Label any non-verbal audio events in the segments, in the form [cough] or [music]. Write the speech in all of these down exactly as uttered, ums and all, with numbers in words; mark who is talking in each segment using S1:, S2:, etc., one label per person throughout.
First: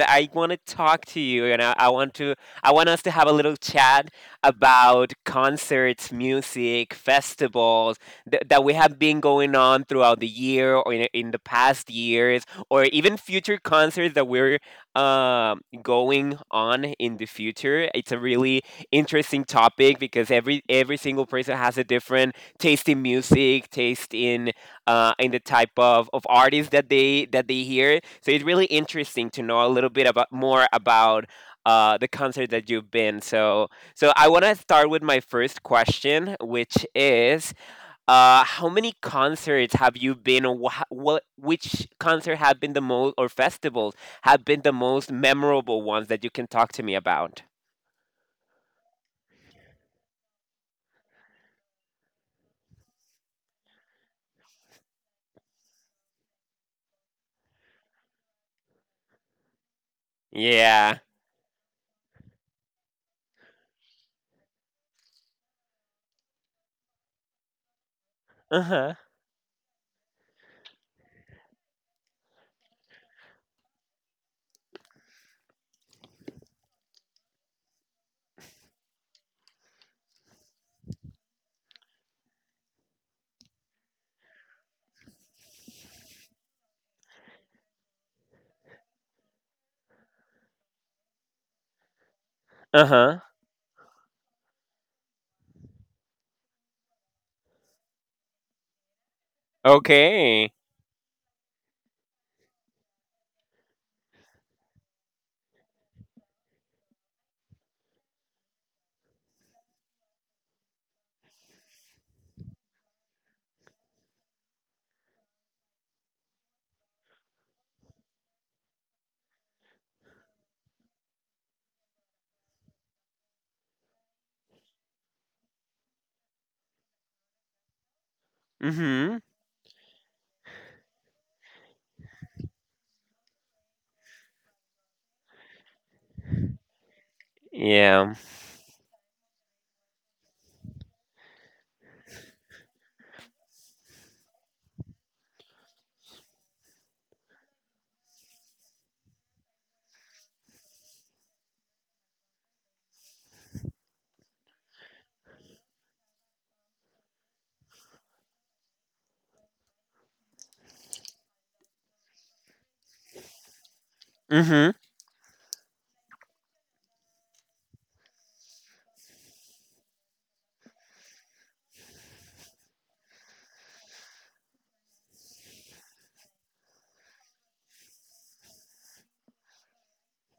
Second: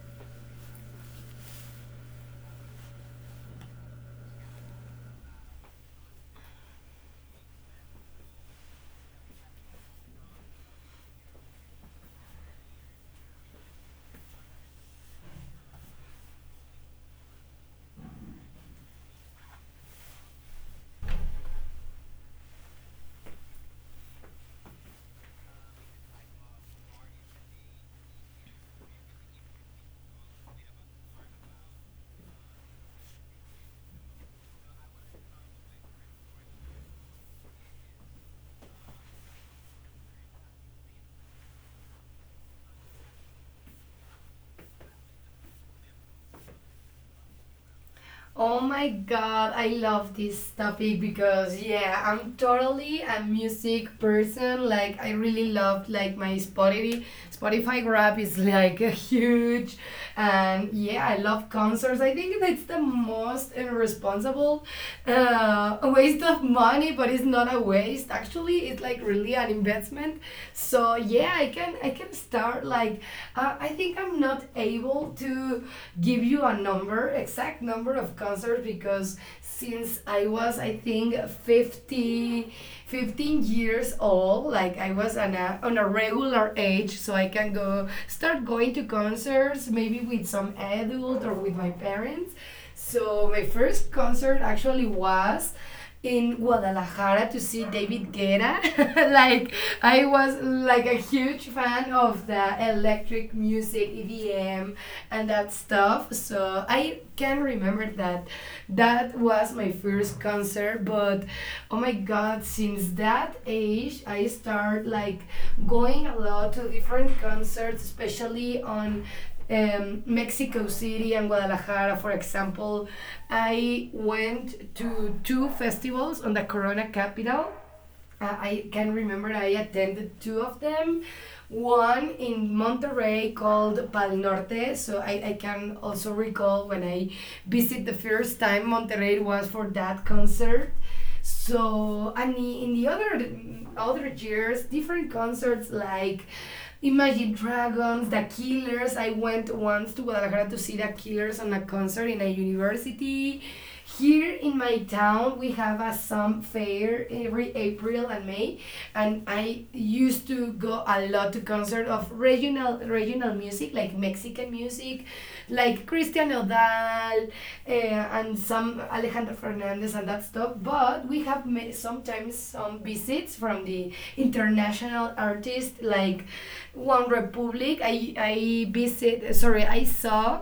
S1: I want to talk to you, and I, I want to, I want us to have a little chat about concerts, music, festivals th- that we have been going on throughout the year, or in, in the past years, or even future concerts that we're um, going on in the future. It's a really interesting topic because every every single person has a different taste in music, taste in uh, and the type of, of artists that they that they hear. So it's really interesting to know a little bit about more about uh, the concert that you've been. So so I want to start with my first question, which is uh, how many concerts have you been? Or wha- what which concert have been the most, or festivals have been the most memorable ones that you can talk to me about?
S2: Oh my god, I love this topic because yeah, I'm totally a music person. Like I really love like my Spotify Spotify rap is like [laughs] a huge and yeah,
S1: Yeah.
S2: I love concerts. I think that's the most irresponsible uh, waste of money, but it's not a waste. Actually,
S1: Uh
S2: it's like
S1: huh.
S2: really an investment. So yeah, I can I can start like uh, I think I'm not a able to give you a number, exact number of concerts because since I was I think fifty, fifteen years old, like I was on a on a regular age so I can go start going to concerts maybe with some adult or with my parents.
S1: Uh
S2: So
S1: huh.
S2: my first concert actually was in Guadalajara to see David Guetta. [laughs] Like I
S1: Okay.
S2: was like a huge fan of the electric music, E D M, and that stuff. So I can remember that that was my first concert. But oh my god, since that age, I start like going a lot to different concerts, especially on um, Mexico City and Guadalajara, for example. I went to two festivals on the Corona capital. Uh, I can
S1: Mhm.
S2: remember I attended two of them. One in Monterrey called Pal Norte. So I, I can also recall when I visit the
S1: Yeah.
S2: first time Monterrey was for that concert. So and in the other other years, different concerts like Imagine Dragons, The Killers. I went once to Guadalajara to see The Killers on a concert in a university. Here in my town, we have a some fair every April and May, and I used to go a lot to concert of regional regional music like Mexican
S1: Mhm.
S2: music, like Christian Odal uh, and some Alejandro Fernandez and that stuff. But we have made sometimes some visits from the international artists like One Republic. I I visit sorry I saw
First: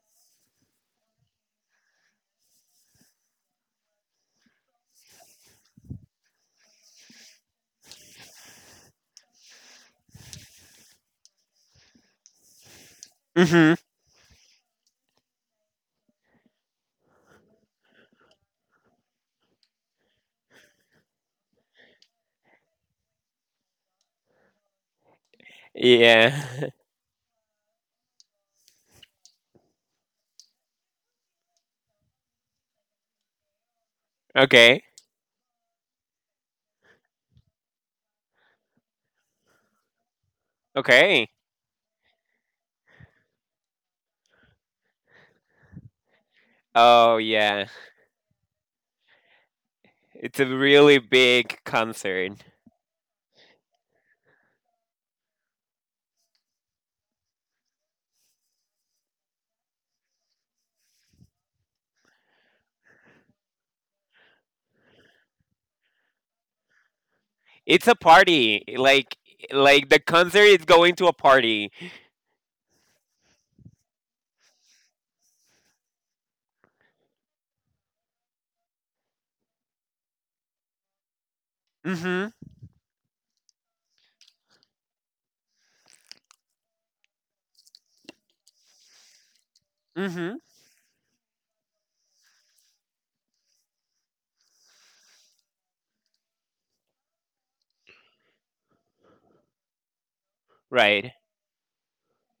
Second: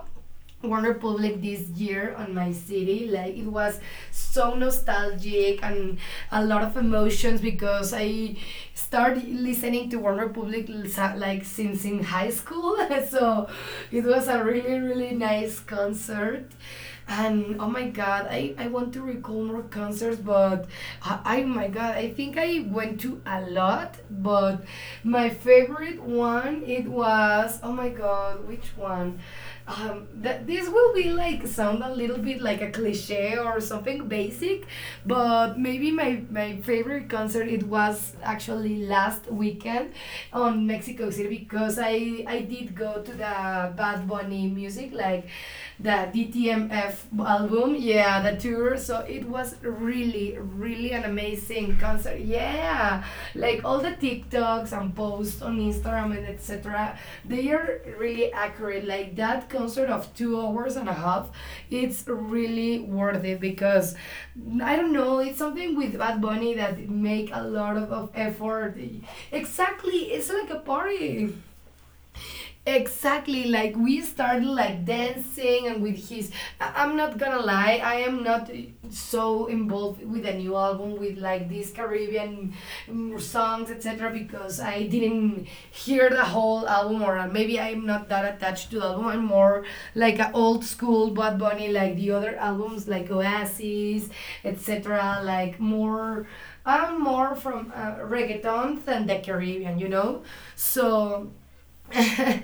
S2: Warner Public this year on my city. Like it was so nostalgic and a lot of emotions because I started listening to Warner Public like since in high school. [laughs] So
S1: Mhm.
S2: it was a really really nice concert. And oh my god, I, I want to recall more concerts, but I, I my god, I think I went to a lot, but my favorite
S1: Yeah.
S2: one it
S1: [laughs]
S2: was oh my god, which one? Um, that this will be like sound a little bit like a cliche or something basic,
S1: Okay.
S2: but maybe my, my favorite concert it was actually last weekend on Mexico
S1: Okay.
S2: City because I I did go to the Bad Bunny music like the D T M F
S1: Oh yeah.
S2: album, yeah, the tour, so it was really
S1: It's a
S2: really
S1: really
S2: an
S1: big
S2: amazing concert.
S1: concert.
S2: Yeah, like all the TikToks and posts on Instagram and et cetera. They are really accurate. Like that concert of two hours and a half, it's really worth it because I don't know. It's something with Bad Bunny that make a lot of,
S1: It's a
S2: of
S1: party.
S2: effort.
S1: Like like the
S2: Exactly, it's
S1: concert
S2: like a
S1: is going to a
S2: party.
S1: party.
S2: Exactly, like we started like dancing and with his. I- I'm not gonna lie, I am not so involved with a new album with like these
S1: Mhm.
S2: Caribbean mm, songs, et cetera, because I didn't hear the whole album, or uh, maybe I'm not that attached to the album. I'm more like a
S1: Mhm.
S2: old school Bad Bunny, like the other albums, like Oasis, et cetera, like more. I'm more from uh, reggaeton than the Caribbean, you know?
S1: Right.
S2: So [laughs]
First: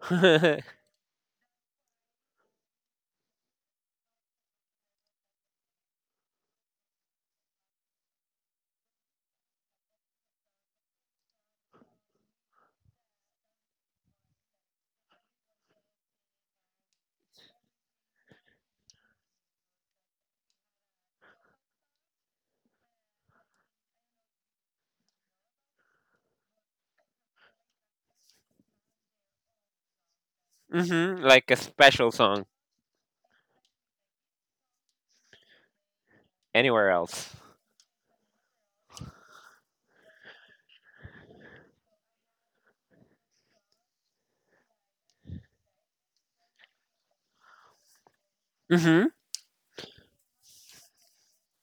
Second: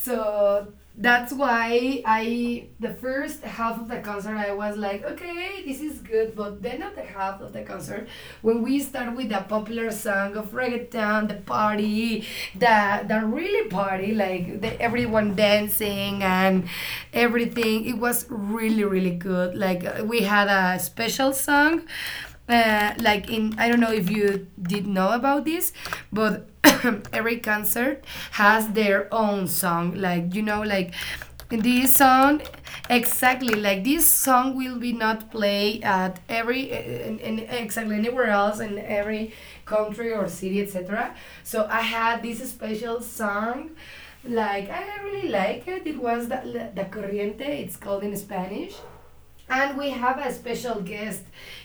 S1: [laughs] mhm.
S2: that's why I the first half of the concert I was like, okay, this is good, but then at the half of the concert, when we start with the popular song of reggaeton, the party, the the really party, like the, everyone dancing and everything, it was really really good. Like we had a special song uh, like in I don't know if you did know about this, but [coughs] every concert has their own song. Like you know, like
S1: Like a
S2: this
S1: special
S2: song
S1: song
S2: exactly like this song will be not play at every uh,
S1: anywhere
S2: in,
S1: else.
S2: in exactly anywhere else in every country or city, etc. So I had this special song, like I really like it. It was the, the corriente, it's called in Spanish.
S1: Mhm.
S2: And we have a special guest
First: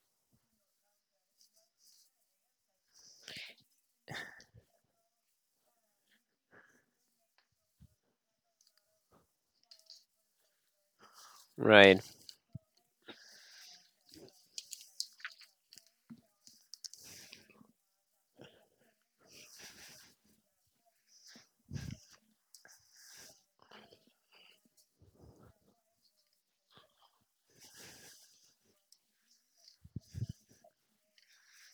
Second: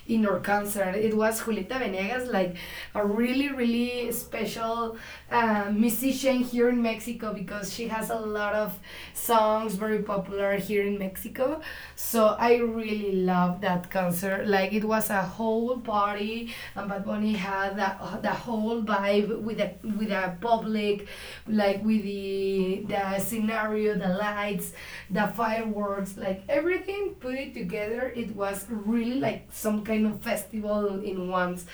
S2: in our concert. It was Julieta Venegas, like a really, really special uh, musician here in Mexico because she has a lot of songs very popular here in Mexico.
S1: Right.
S2: So I really love that concert. Like it was a whole party, and Bad Bunny had that the whole vibe with the with the public, like with the the scenario, the lights, the fireworks, like everything put it together it together, it was really like some kind of festival in once.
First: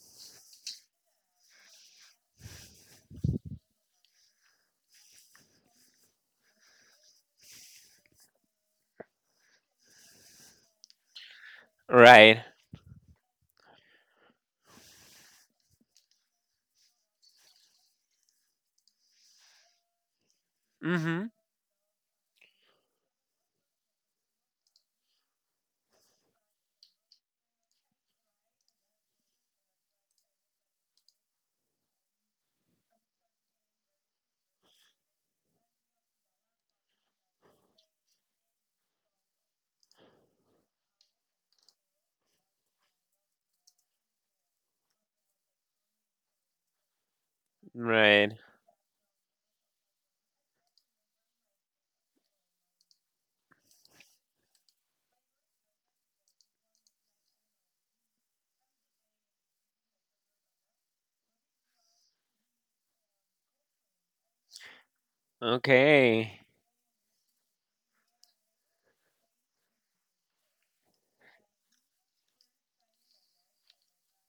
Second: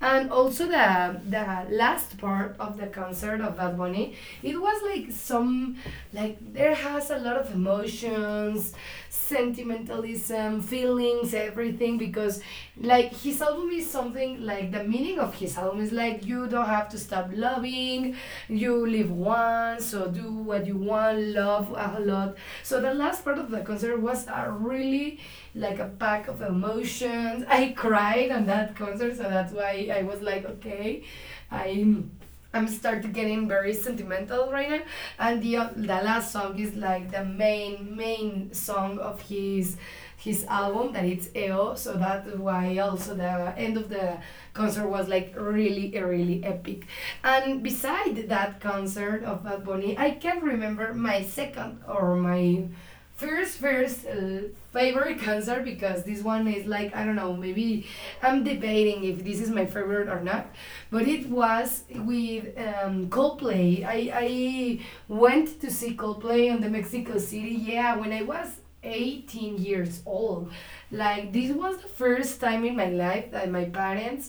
S2: And also the the last part of the concert of Bad Bunny, it was like some like there has a lot of emotions, sentimentalism, feelings, everything
S1: Right.
S2: because like his album is something like the meaning of his album is like you don't have to stop loving, you live once, so do what you want,
S1: Mhm.
S2: love a lot. So the last part of the concert was a really like a pack of emotions. I cried on that concert, so that's why I was like, okay, I'm I'm starting getting very sentimental right now. And the uh, the last song is like the main main song of his his album that it's E O. So that's why also the end of the concert was like really really epic. And beside
S1: Right.
S2: that concert of Bad Bunny, I can not remember my second or my first first uh, favorite concert because this one is like I don't know maybe I'm debating if this is my favorite or not, but it was with um, Coldplay. I I went to see
S1: Okay.
S2: Coldplay on the Mexico City. Yeah, when I was eighteen years old. Like this was the first time in my life that my parents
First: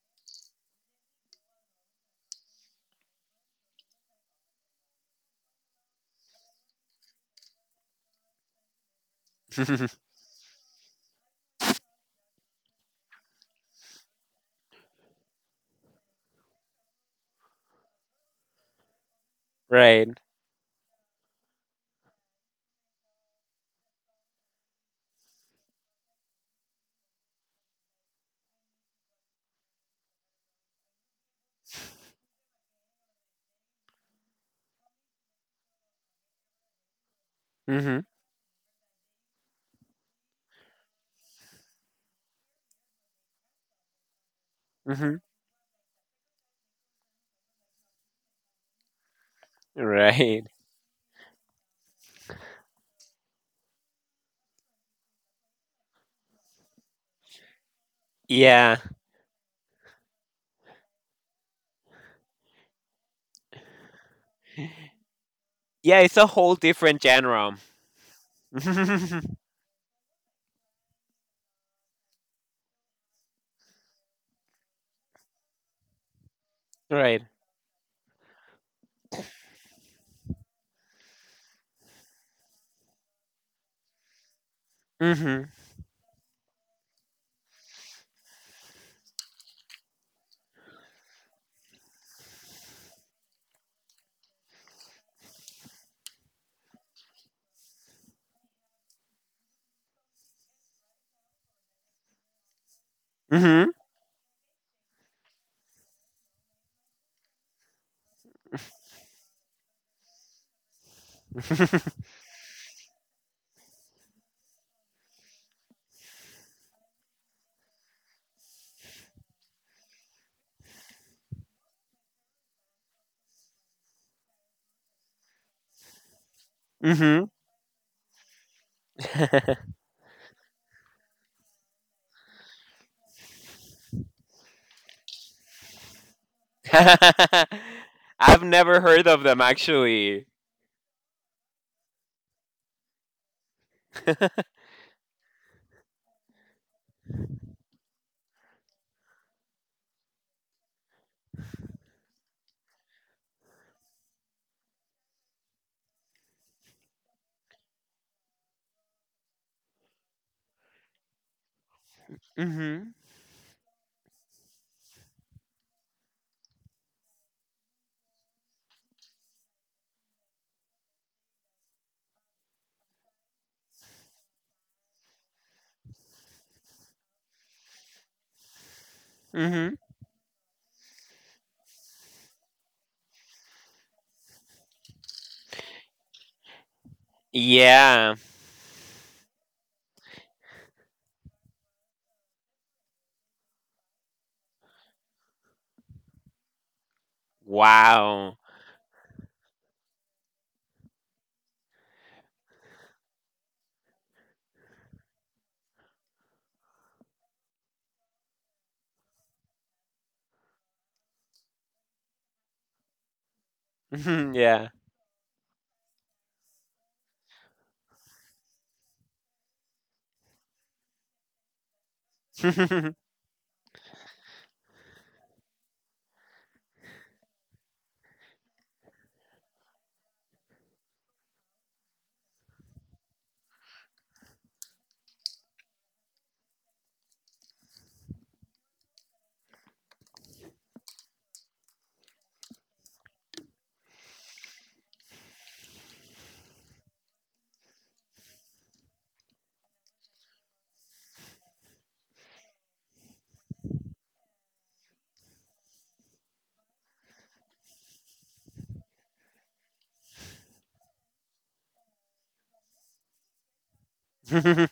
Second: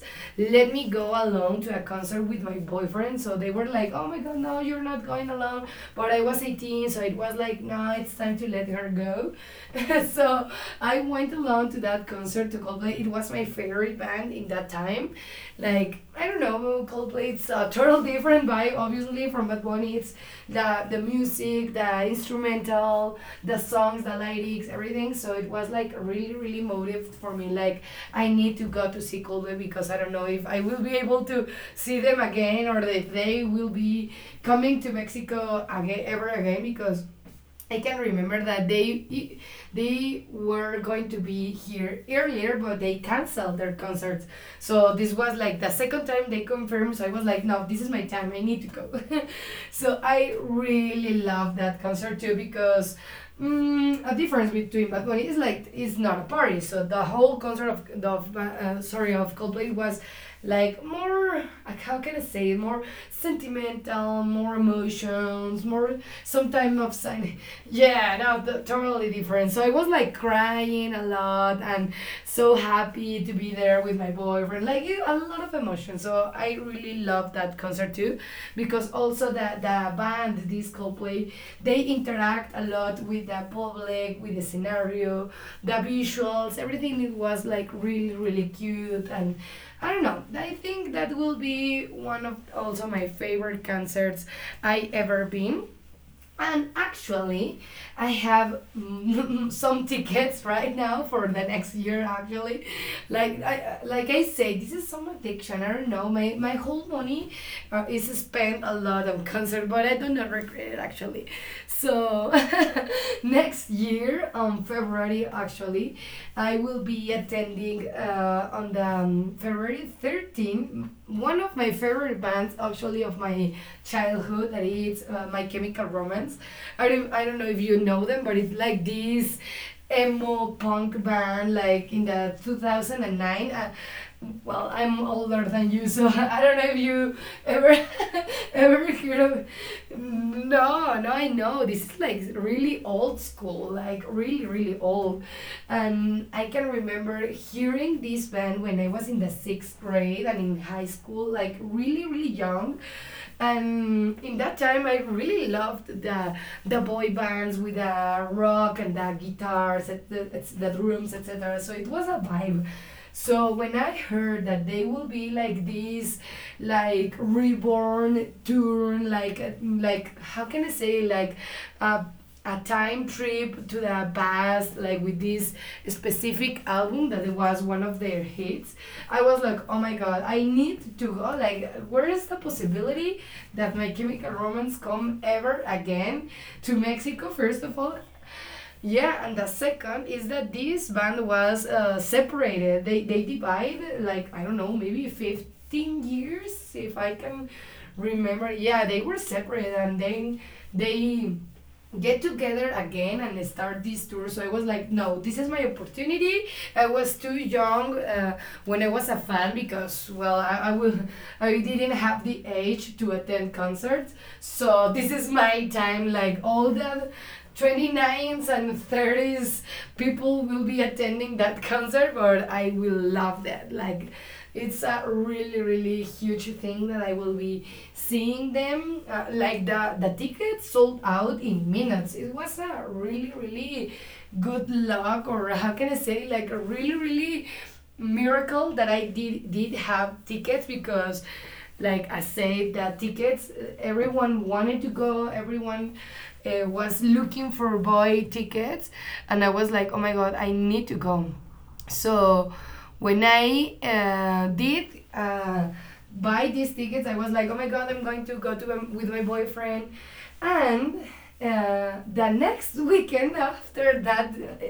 S2: let me go alone to a concert with my boyfriend, so they were like oh my god no you're not going alone, but I was eighteen, so it was like, no, it's time to let her go. [laughs]
S1: [laughs]
S2: So I went along to that concert to Coldplay. It was my favorite band in that time. Like, I don't know, Coldplay, it's a total different vibe, obviously, from Bad Bunny.
S1: right.
S2: It's the, the music, the instrumental, the songs, the lyrics, everything. So it was like really, really motive for me. Like, I need to go to see Coldplay because I don't know if I will be able to see them again or if they will be coming to Mexico again ever again because I can
S1: Mhm.
S2: remember that they they were going to be here earlier, but they canceled their concerts. So this
S1: Mhm.
S2: was like the second time they confirmed. So I was like, no, this is my time. I need to go. [laughs] So I
S1: Right. [laughs]
S2: really love that concert too because mm, a difference between Bad Bunny. It's like it's not a party. So the whole concert of the of,
S1: Yeah.
S2: uh, sorry of Coldplay was like more like, how can I say it? More sentimental, more emotions, more
S1: Yeah, it's a whole
S2: sometimes of
S1: different
S2: sign.
S1: genre.
S2: [laughs] Yeah, no, the, totally
S1: [laughs]
S2: different. So I was like crying a lot and so happy to be there with my boy boyfriend, like a lot of emotion. So I really
S1: right.
S2: love that concert too because also the, the band this Coldplay, they interact a lot with the public, with the scenario,
S1: Mhm.
S2: the visuals, everything. It was like really really cute, and I don't know, I think that will be one of also my favorite concerts I ever been. And actually, I have [laughs] some tickets right now for the next year. Actually, like
S1: Mhm.
S2: I like I say, this is some addiction. I don't know. My my whole money uh, is spent a lot on concert, but I do not regret it actually.
S1: [laughs]
S2: So [laughs] next year on February, actually I will be attending uh, on the um, February thirteenth one of my favorite bands actually of my childhood that is uh, My Chemical Romance. I don't, I
S1: Mhm.
S2: don't know if you know them, but it's like this
S1: [laughs]
S2: emo punk band like in the two thousand nine, uh, well I'm older than you so [laughs] I don't know if you ever [laughs]
S1: I've never
S2: ever
S1: heard
S2: heard
S1: of them
S2: of.
S1: actually.
S2: No no I know this is like really old school, like really really old. And I can remember hearing this band when I was in the sixth grade and in high school, like really really young. And in that time I really loved the the boy bands with the rock and the guitars, and the, the drums, et cetera. So it was a vibe.
S1: Mhm.
S2: So when I heard that they will be like this, like reborn turn, like like how can I say like a a time trip to the past, like with this specific album that was one of their hits, I was like,
S1: Mhm.
S2: oh my god, I need to go. Like, where is the possibility that My Chemical Romance come ever again to Mexico, first of all?
S1: Yeah.
S2: Yeah, and the second is that this band was uh, separated. They, they divided like, I don't know, maybe fifteen years, if I can
S1: Wow.
S2: remember. Yeah, they were separate and then they get together again and start this tour. So I was like, no, this is my opportunity. I was too young uh, when I was a fan because, well, I, I, will, I didn't have the age to attend concerts.
S1: Mhm. Yeah.
S2: So this is my time, like all the twenty-nines and thirties people will be attending that concert, but I will
S1: [laughs]
S2: love that. Like, it's a really really huge thing that I will be seeing them uh, like the the tickets sold out in minutes. It was a really really good luck or how can I say like a really really miracle that I did did have tickets because like I said the tickets uh, everyone wanted to go, everyone uh, was looking for boy tickets, and I was like, oh my god, I need to go. So when I uh, did uh, buy these tickets, I was like, oh my god, I'm going to go to um, with my boyfriend, and uh, the next [laughs] weekend after that, uh,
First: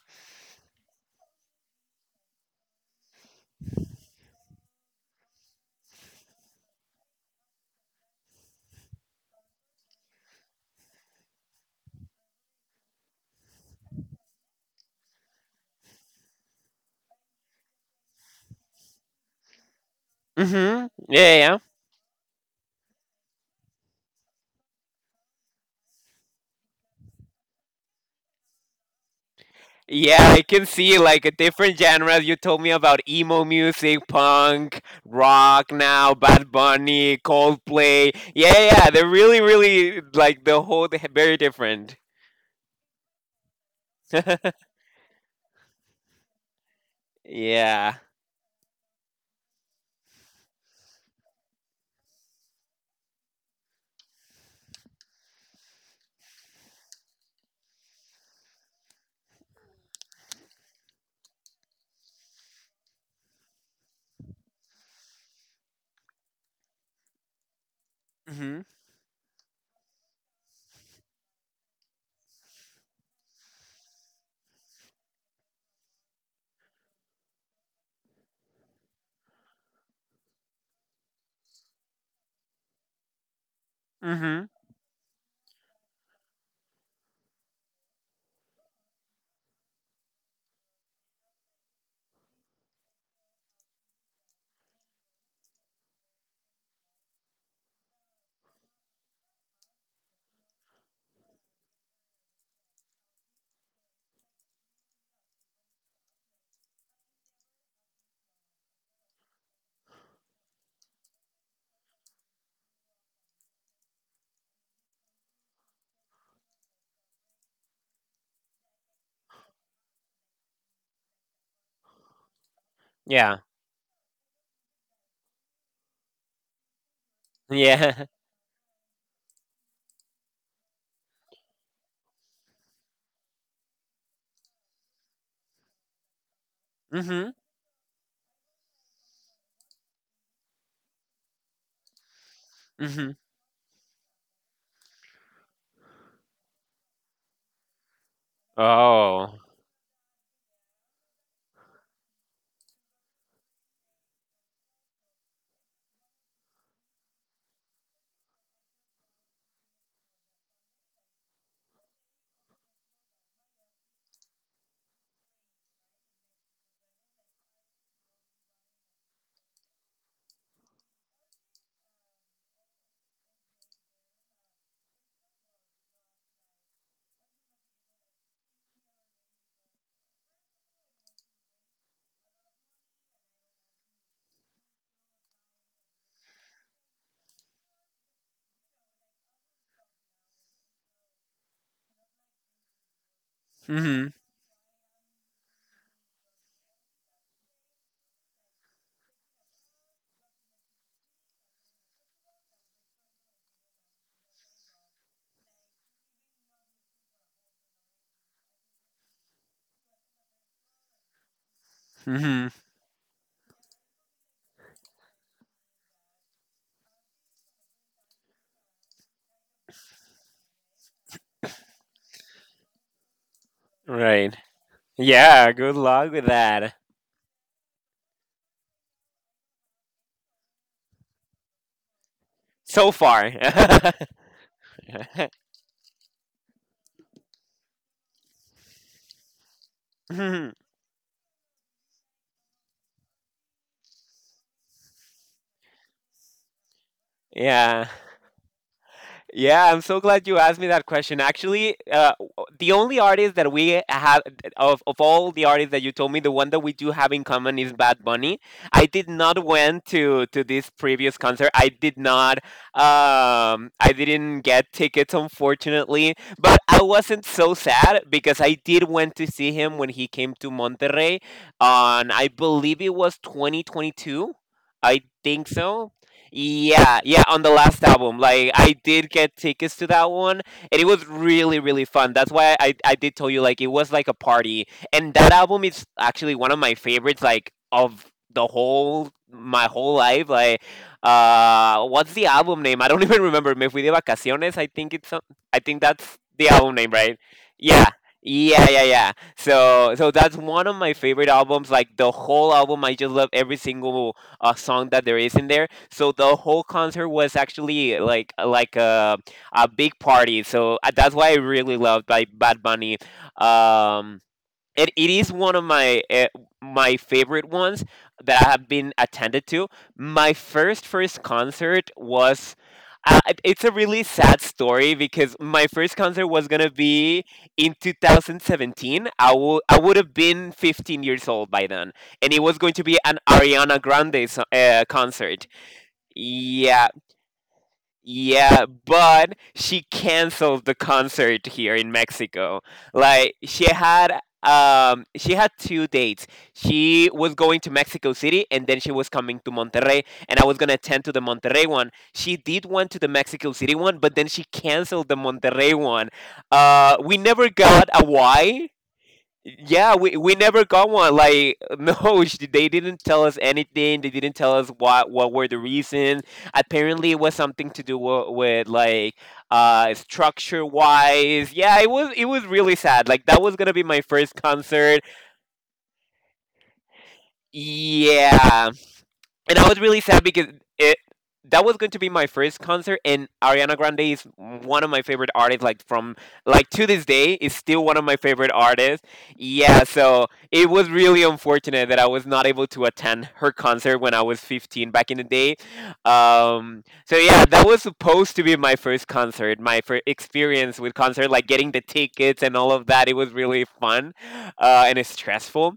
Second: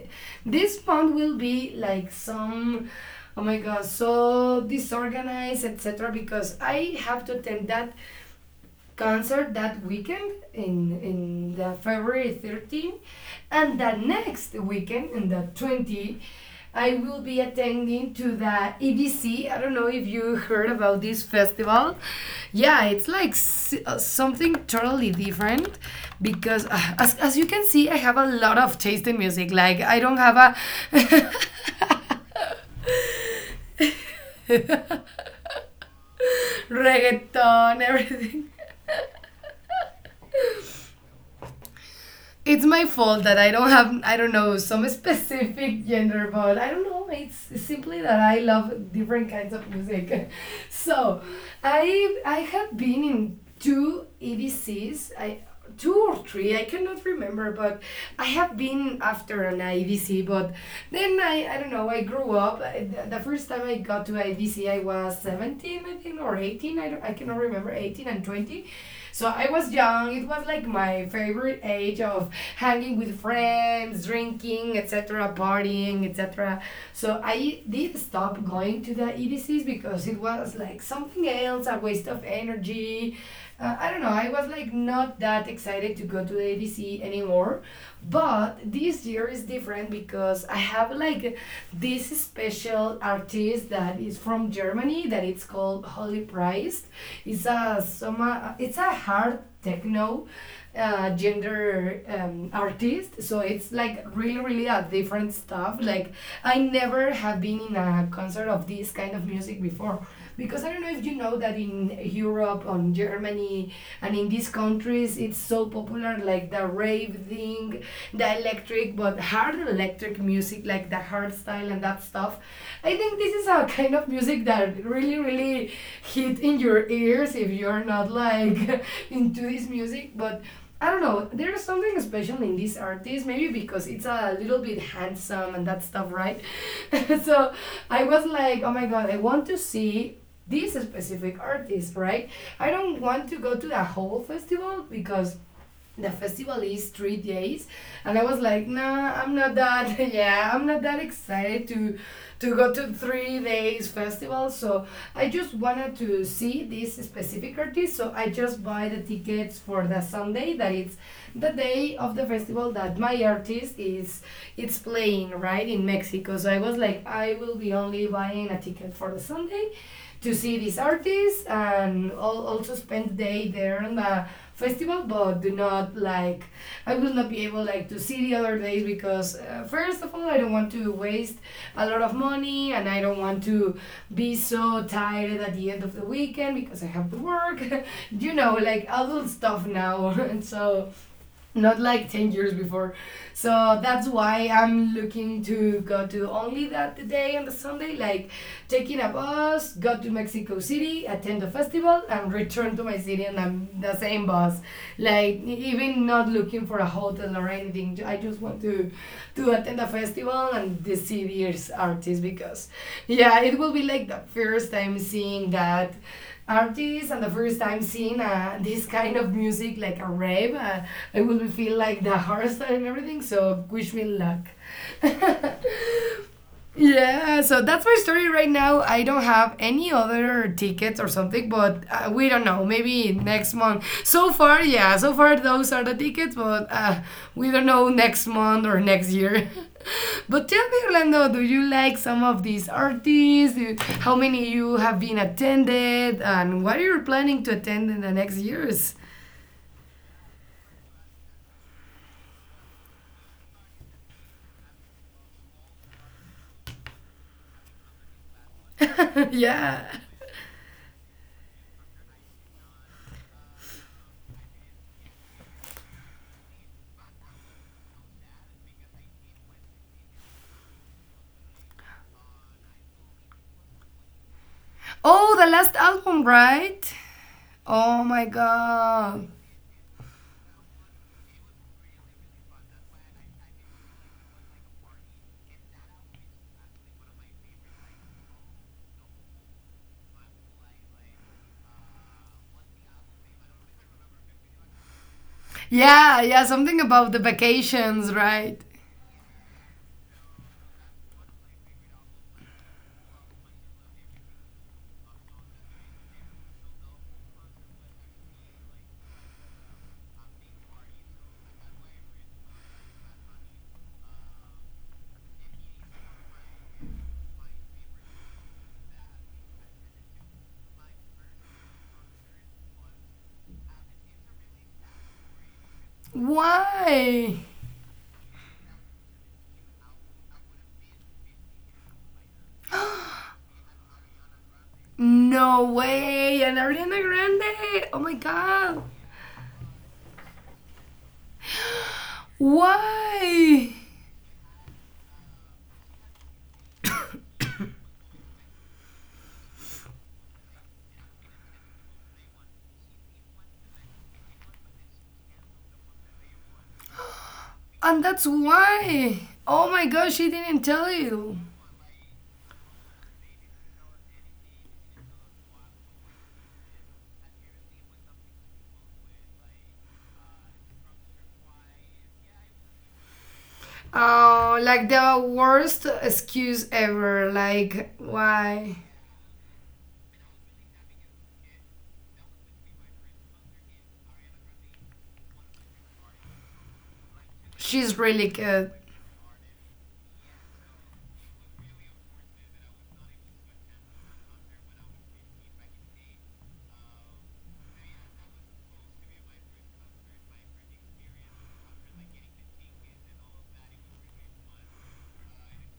S2: this month will be like some. Oh my god, so disorganized, et cetera. Because I have to attend that concert that weekend in in the February thirteenth, and the next weekend in the twentieth I will be attending to the E B C. I don't know if you heard
S1: Mhm.
S2: about this
S1: Yeah, yeah.
S2: festival. Yeah, it's like uh, something totally different because uh, as, as you can see, I have a lot of taste in music. Like I don't
S1: Yeah,
S2: have
S1: I
S2: a
S1: can see like a
S2: [laughs]
S1: different genres. You told me about emo music, punk, rock, now Bad Bunny,
S2: reggaeton,
S1: Coldplay.
S2: everything.
S1: Yeah, yeah, yeah. They're really, really, like the whole they're very different.
S2: It's my fault that I don't have I don't know
S1: [laughs]
S2: some specific gender, but I don't know. It's
S1: yeah.
S2: simply that I love different kinds of music. [laughs] So, I I have been in two E D Cs. I Two or three. I cannot remember, but I have been after an I V C. But then I I don't know. I grew up. I- the- first time I got to I V C, I was seventeen, I think, or eighteen. I don't, I cannot remember. Eighteen and
S1: Mhm.
S2: twenty, so I was young. It was like my favorite age of hanging with friends, drinking, et cetera, partying, et cetera. So I did stop going to the E D Cs because it was like something else, a waste of energy. Uh, I don't know. I
S1: Mhm.
S2: was like not that excited to go to the E D C anymore. But this year is different because I have like this special artist that is from Germany that it's called called Holy Priest. It's a soma, it's a hard techno uh, gender um, artist, so it's like really really a different stuff. Like I never have been in a concert of this kind of music before because I don't know if you know that in Europe, on Germany, and in these countries, it's so popular, like the rave thing, the electric but hard electric music, like the hard style and that stuff. I think this
S1: Yeah.
S2: is a kind of music that really, really hit in your ears if you're
S1: Yeah.
S2: not
S1: [laughs]
S2: like [laughs] into this music. But I don't know, there's something special in this artist, maybe because it's a little bit handsome and that stuff, right? [laughs]
S1: Mhm.
S2: So I was like, oh my god, I want to see this specific artist, right? I don't
S1: Mhm.
S2: want to go to the whole festival because the festival is three days, and I was like, nah, I'm
S1: Oh.
S2: not that [laughs] yeah, I'm not that excited to to go to three days festival. So I just wanted to see this specific artist, so I just buy the tickets for the Sunday that it's the day of the festival that my artist is, it's playing right in Mexico. So I was like, I will be only buying a ticket for the Sunday to see these artists and also spend the day there on the festival, but do not like, I will not be able like to see the other days because uh, first of all, I don't want to waste a lot of money, and I don't want to be so tired at the end of the weekend because I have to work [laughs] you know like adult stuff now [laughs] and so not like ten years before. So that's
S1: Mhm.
S2: why I'm looking to go to only that day, and the Sunday, like taking a bus, go to Mexico City, attend the festival, and return to my city and I'm the same bus. Like e-, even not looking for a hotel or anything. I just want to to attend a festival and the city's artists
S1: Mhm.
S2: because yeah, it will be like the first time seeing that artists and the first time seeing uh, this kind of music like a rave. uh, I will feel like the heart and everything, so wish me
S1: Right.
S2: luck. [laughs]
S1: Yeah, good luck with that.
S2: Yeah, so that's my story right now. I don't have any other tickets or something, but uh, we don't know.
S1: So
S2: Maybe
S1: far.
S2: next month.
S1: [laughs]
S2: So far, yeah, so far those are the tickets, but uh, we don't know next month or next year. [laughs] But
S1: Mhm.
S2: tell me, Orlando, do you like some of these artists? Do- How many you have been attended, and what are you planning to attend
S1: Yeah.
S2: in the next years?
S1: Yeah, I'm so glad you asked me that question. Actually, uh, the only artist that we have of of all the artists that you told me, the one that we do have in common is Bad Bunny. I did
S2: [laughs]
S1: not went
S2: Yeah.
S1: to to this previous concert. I did not. Um, I didn't get tickets, unfortunately. But I wasn't so sad because I did went to see him when he came to Monterrey on, I believe it was two thousand twenty-two. I
S2: Oh,
S1: think
S2: the last
S1: so.
S2: album, right?
S1: Yeah, yeah, on the last
S2: Oh
S1: album.
S2: my
S1: Like I did
S2: god.
S1: get tickets to that one and it was really really fun. That's why I I did tell you like it was like a party. And that album is actually one of my favorites, like of the whole my whole life. Like uh what's the album name? I don't [laughs] even remember. Me fui de vacaciones. I think it's some- I think that's
S2: Yeah,
S1: the
S2: yeah,
S1: album
S2: something
S1: name,
S2: about
S1: right?
S2: the
S1: Yeah.
S2: vacations, right?
S1: Yeah, yeah, yeah. So so that's one of my favorite albums. Like the whole album, I just love every single a song that there is in there, so the whole concert was actually like like a a big party. So uh, that's why I really love by Bad Bunny. Um, it, it is one of my uh, my favorite ones that I have been attended to. My first first concert was. Uh, it- it's a really sad story because my first concert was gonna be
S2: Why?
S1: in two thousand seventeen. I would I would have been fifteen years old by then, and it was going to be an Ariana Grande so- uh, concert.
S2: No way. And
S1: Yeah,
S2: Ariana Grande. Oh my
S1: yeah,
S2: god.
S1: but she canceled the concert here in Mexico. Like she
S2: Why?
S1: had um she had two dates. She was going to Mexico City and then she was coming to Monterrey, and I was going to attend to the Monterrey one. She did one to the Mexico City one, but then she canceled the Monterrey one. Uh we never got
S2: And
S1: a
S2: that's
S1: why.
S2: why. Oh my
S1: Yeah,
S2: gosh,
S1: we,
S2: she
S1: we
S2: didn't
S1: never got
S2: tell
S1: one.
S2: you.
S1: Like [laughs] no sh- they didn't tell us anything, they didn't tell us what what were the reasons. Apparently it was something to do with, with like uh structure wise. Yeah, it was it was really sad. Like that was gonna be my first
S2: Oh, like
S1: concert.
S2: the worst excuse ever. Like,
S1: Yeah,
S2: why?
S1: and I was really sad because it that was going to be my first concert, and Ariana Grande is one of my favorite artists. Like from like to this day, is still one
S2: She's
S1: of my
S2: really
S1: favorite
S2: good.
S1: artists. Yeah, so it was really unfortunate that I was not able to attend her concert when I was fifteen back in the day. Um, so yeah, that was supposed to be my first concert, my first experience with concert, like getting the tickets and all of that. It was really fun, uh, and it's stressful.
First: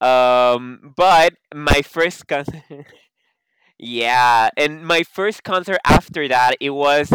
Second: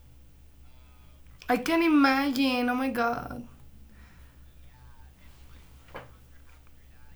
S1: Um, but
S2: I can
S1: my first concert.
S2: imagine. Oh my god.
S1: Yeah, and my first concert after that, it was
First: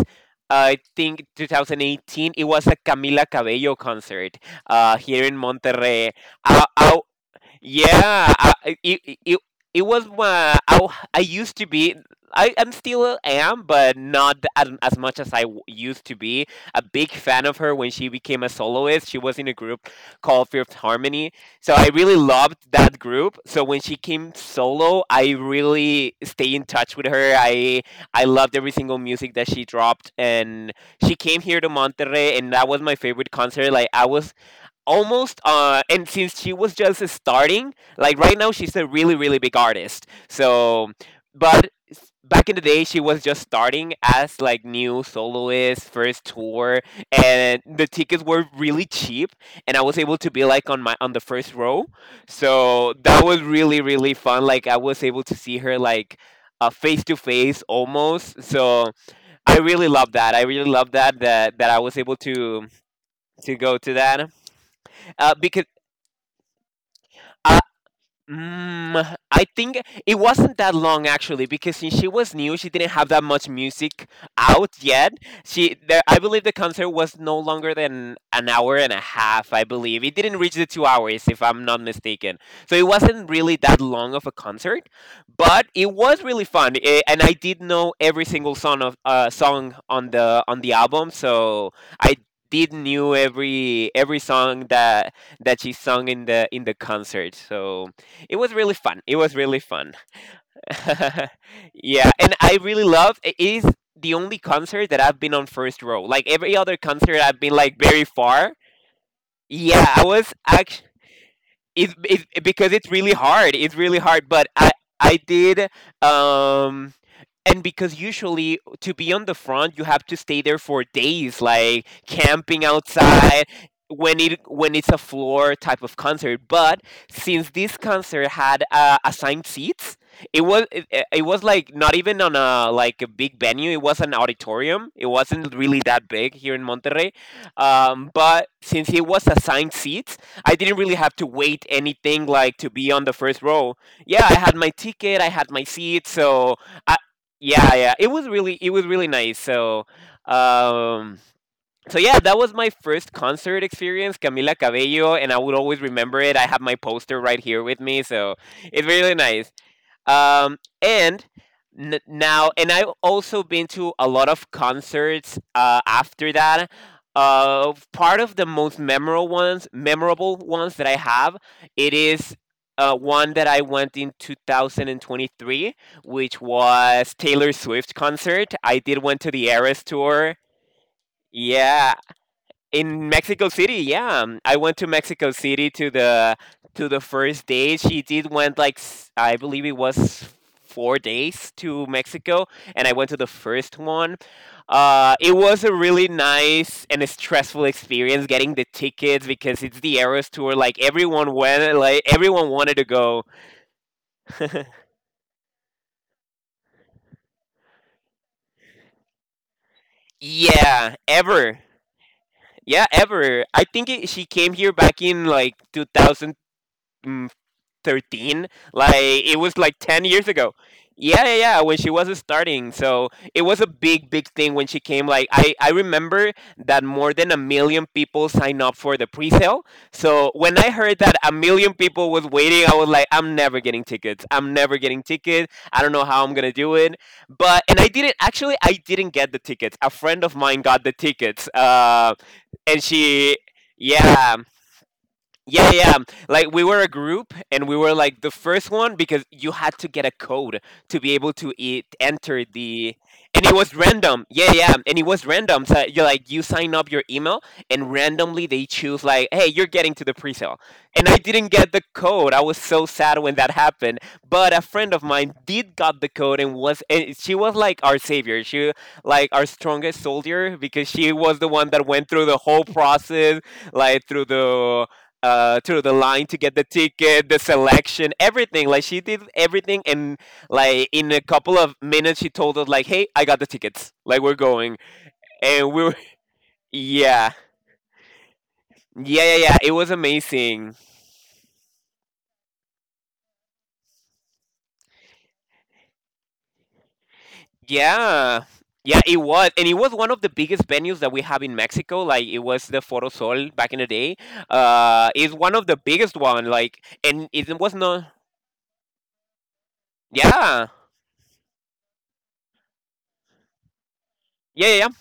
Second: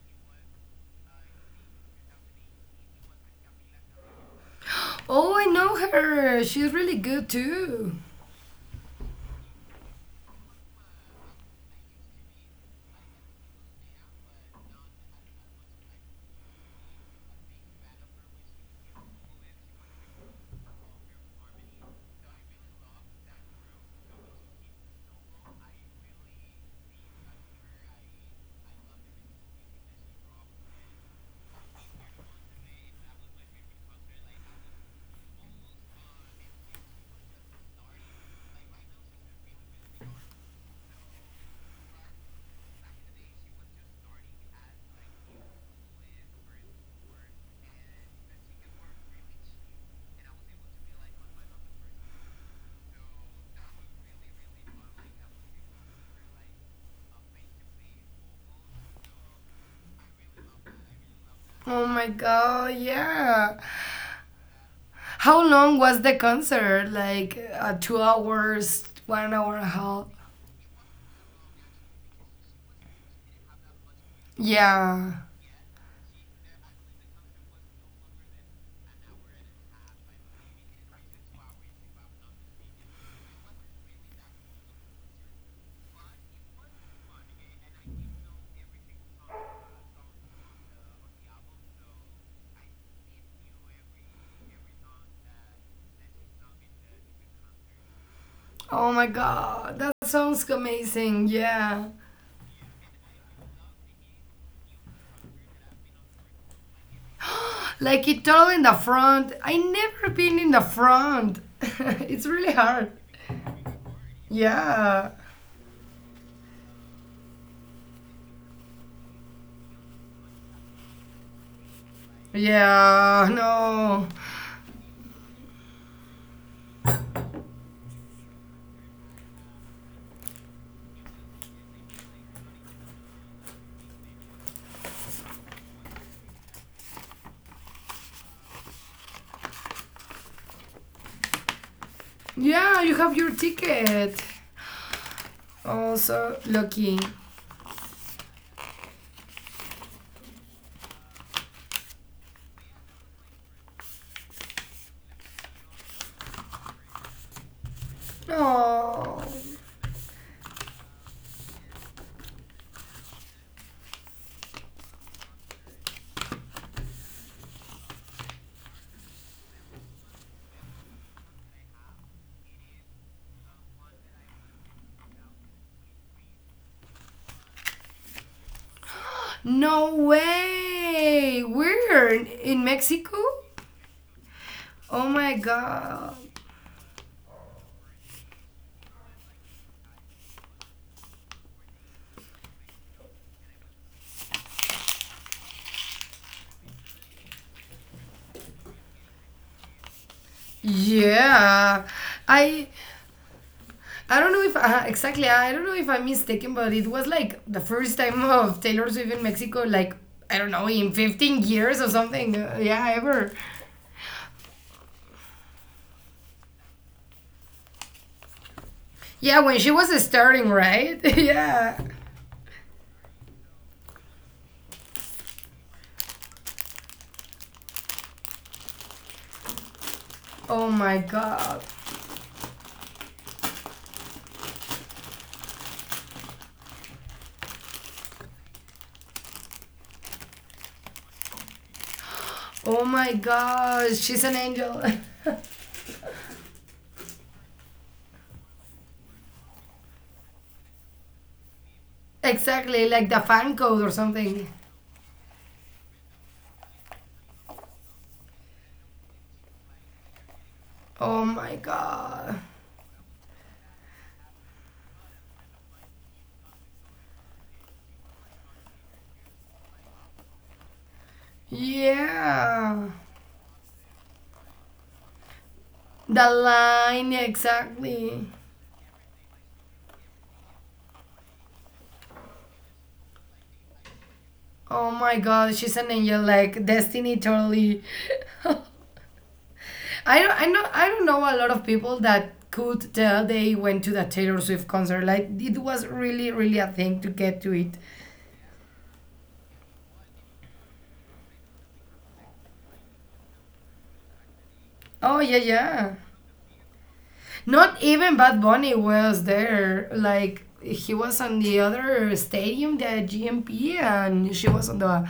S1: I think two thousand eighteen. It was a Camila Cabello concert uh, here in
S2: Oh, I know
S1: Monterrey.
S2: her.
S1: I,
S2: She's really
S1: I
S2: good too.
S1: yeah, I, it, it it it was my I, w- I used to be. I am still am, but not as, as much as I w- used to be. A big fan of her when she became a soloist. She was in a group called Fifth Harmony, so I really loved that group. So when she came solo, I really stay in touch with her. I I loved every single music that she dropped, and she came here to Monterrey, and that was my favorite concert. Like I was almost uh and since she was just starting, like right now she's a really really big artist. So but s- back in the day she was just starting as like new soloist first tour, and the tickets were really cheap, and I was able to be like on my on the first row. So that was really really fun, like I was able to see her like uh, face to face almost. So i really love that I really love that that that I
S2: Oh
S1: was
S2: my
S1: able to
S2: god, yeah.
S1: to go to that. Uh,
S2: How
S1: because
S2: long was the concert? Like
S1: uh,
S2: uh, two hours,
S1: Mm,
S2: one
S1: I
S2: hour and a
S1: think
S2: half?
S1: it wasn't that long actually, because since she was new, she didn't have that much music out
S2: Yeah.
S1: yet. She, the, I believe the concert was no longer than an hour and a half. I believe it didn't reach the two hours, if I'm not mistaken. So it wasn't really that long of a concert, but it was really fun, eh, and I did know every single song of uh, song on the on the album. So I did knew every every song that that she sung in the in the concert. So it was really
S2: Oh my
S1: fun. It was really
S2: god, that
S1: fun.
S2: sounds amazing.
S1: [laughs]
S2: Yeah.
S1: Yeah, and I really love it is the only concert that I've been on first row. Like every other concert I've been
S2: [gasps]
S1: like
S2: Like
S1: very
S2: it all in
S1: far.
S2: the front. I
S1: Yeah,
S2: never
S1: I
S2: been
S1: was
S2: in the
S1: actually
S2: front. [laughs]
S1: it's,
S2: It's
S1: it's
S2: really
S1: because
S2: hard.
S1: it's really hard. It's really hard, but I
S2: Yeah.
S1: I did um and because usually to be on the front you have to stay there for days, like camping
S2: Yeah,
S1: outside,
S2: no.
S1: when it when it's a floor type of concert. But since this concert had uh, assigned seats, it was it, it it was like not even on a like a big venue, it was an auditorium, it wasn't really that big here in Monterrey. um, but since it was assigned seats, I didn't really have to wait anything like to
S2: Yeah, you
S1: be on
S2: have
S1: the
S2: your
S1: first row.
S2: ticket.
S1: Yeah, I had my ticket, I had my seat.
S2: Also,
S1: So
S2: lucky.
S1: yeah, yeah. It was really it was really nice. So, um so yeah, that was my first concert experience, Camila Cabello, and I would always remember it. I have my poster right here with me, so it's
S2: Oh.
S1: really nice. um, and n- now and I've also been to a lot of concerts uh, after that. Uh, part of the most memorable ones memorable ones that I have, it is uh, one that I went in twenty twenty-three, which was Taylor Swift concert. I did went to the
S2: No
S1: Eras tour.
S2: way. We're
S1: Yeah,
S2: in Mexico?
S1: in Mexico City, yeah. um, I went to
S2: Oh my
S1: Mexico City to
S2: god.
S1: the to the first day. She did went like s- I believe it was four days to Mexico, and I went to the first one. Uh, it was a really nice and a stressful experience getting the tickets because it's the Eras tour. Like everyone went,
S2: Yeah.
S1: like everyone
S2: I
S1: wanted to go.
S2: I don't know if
S1: [laughs]
S2: uh, exactly, I don't know if I'm mistaken, but it was like the first time of Taylor Swift in Mexico, like I don't know, in
S1: Yeah,
S2: fifteen
S1: ever.
S2: years or something. Uh, yeah,
S1: Yeah,
S2: ever.
S1: ever. I think it, she came here back in like two thousand. thirteen, like
S2: Yeah,
S1: it
S2: when she
S1: was like
S2: was
S1: ten years
S2: starting,
S1: ago.
S2: right? [laughs]
S1: Yeah yeah yeah,
S2: Yeah.
S1: when she was starting. So it was a big big thing when she came. Like i i remember that more than a million people signed up for the pre-sale. So when
S2: Oh
S1: I
S2: my
S1: heard that a
S2: god.
S1: million people was waiting, I was like, I'm never getting tickets, I'm never getting tickets, I don't know how I'm gonna do it. But and I didn't actually, I didn't get the tickets. A friend of mine got the tickets, uh
S2: Oh
S1: and
S2: my
S1: she.
S2: gosh, she's an
S1: Yeah,
S2: angel.
S1: yeah, yeah. Yeah. Like we were a group and we were like the first one because you had to get a code to be able to e
S2: [laughs]
S1: enter
S2: Exactly,
S1: the
S2: like the
S1: and
S2: fan
S1: It
S2: code
S1: was
S2: or
S1: random.
S2: something.
S1: Yeah, yeah. yeah. And it was random. So you are like you sign up your email, and randomly they choose like, "Hey, you're getting to the pre-sale." And
S2: Oh
S1: I
S2: my
S1: didn't get the code.
S2: god.
S1: I was so sad when that happened. But a friend of mine did got the code and was and she was like our savior. She like our strongest soldier because she was the one that went through the whole
S2: Yeah.
S1: process, like through the uh through the
S2: The
S1: line to get the
S2: line,
S1: ticket, the selection,
S2: exactly.
S1: everything. Like she did everything. And like in a couple of minutes she told us like, "Hey, I got the tickets, like we're going."
S2: Oh my god, she's
S1: And
S2: an
S1: we were
S2: angel, like
S1: [laughs]
S2: Destiny
S1: yeah
S2: totally. [laughs] I
S1: yeah yeah yeah it was
S2: don't, I know
S1: amazing.
S2: I don't know a lot of people that could tell they went to the Taylor Swift concert. Like it was really really a thing to get to it.
S1: Yeah, yeah, it was. And it was one of the biggest venues that we have in Mexico. Like it was the Foro Sol back in the day. Uh
S2: Oh yeah,
S1: it's one of the
S2: yeah.
S1: biggest one, like, and it
S2: Not
S1: was not.
S2: even Bad Bunny was there. Like
S1: yeah yeah
S2: he was on the other stadium, the G M P, and she was on
S1: yeah yeah.
S2: the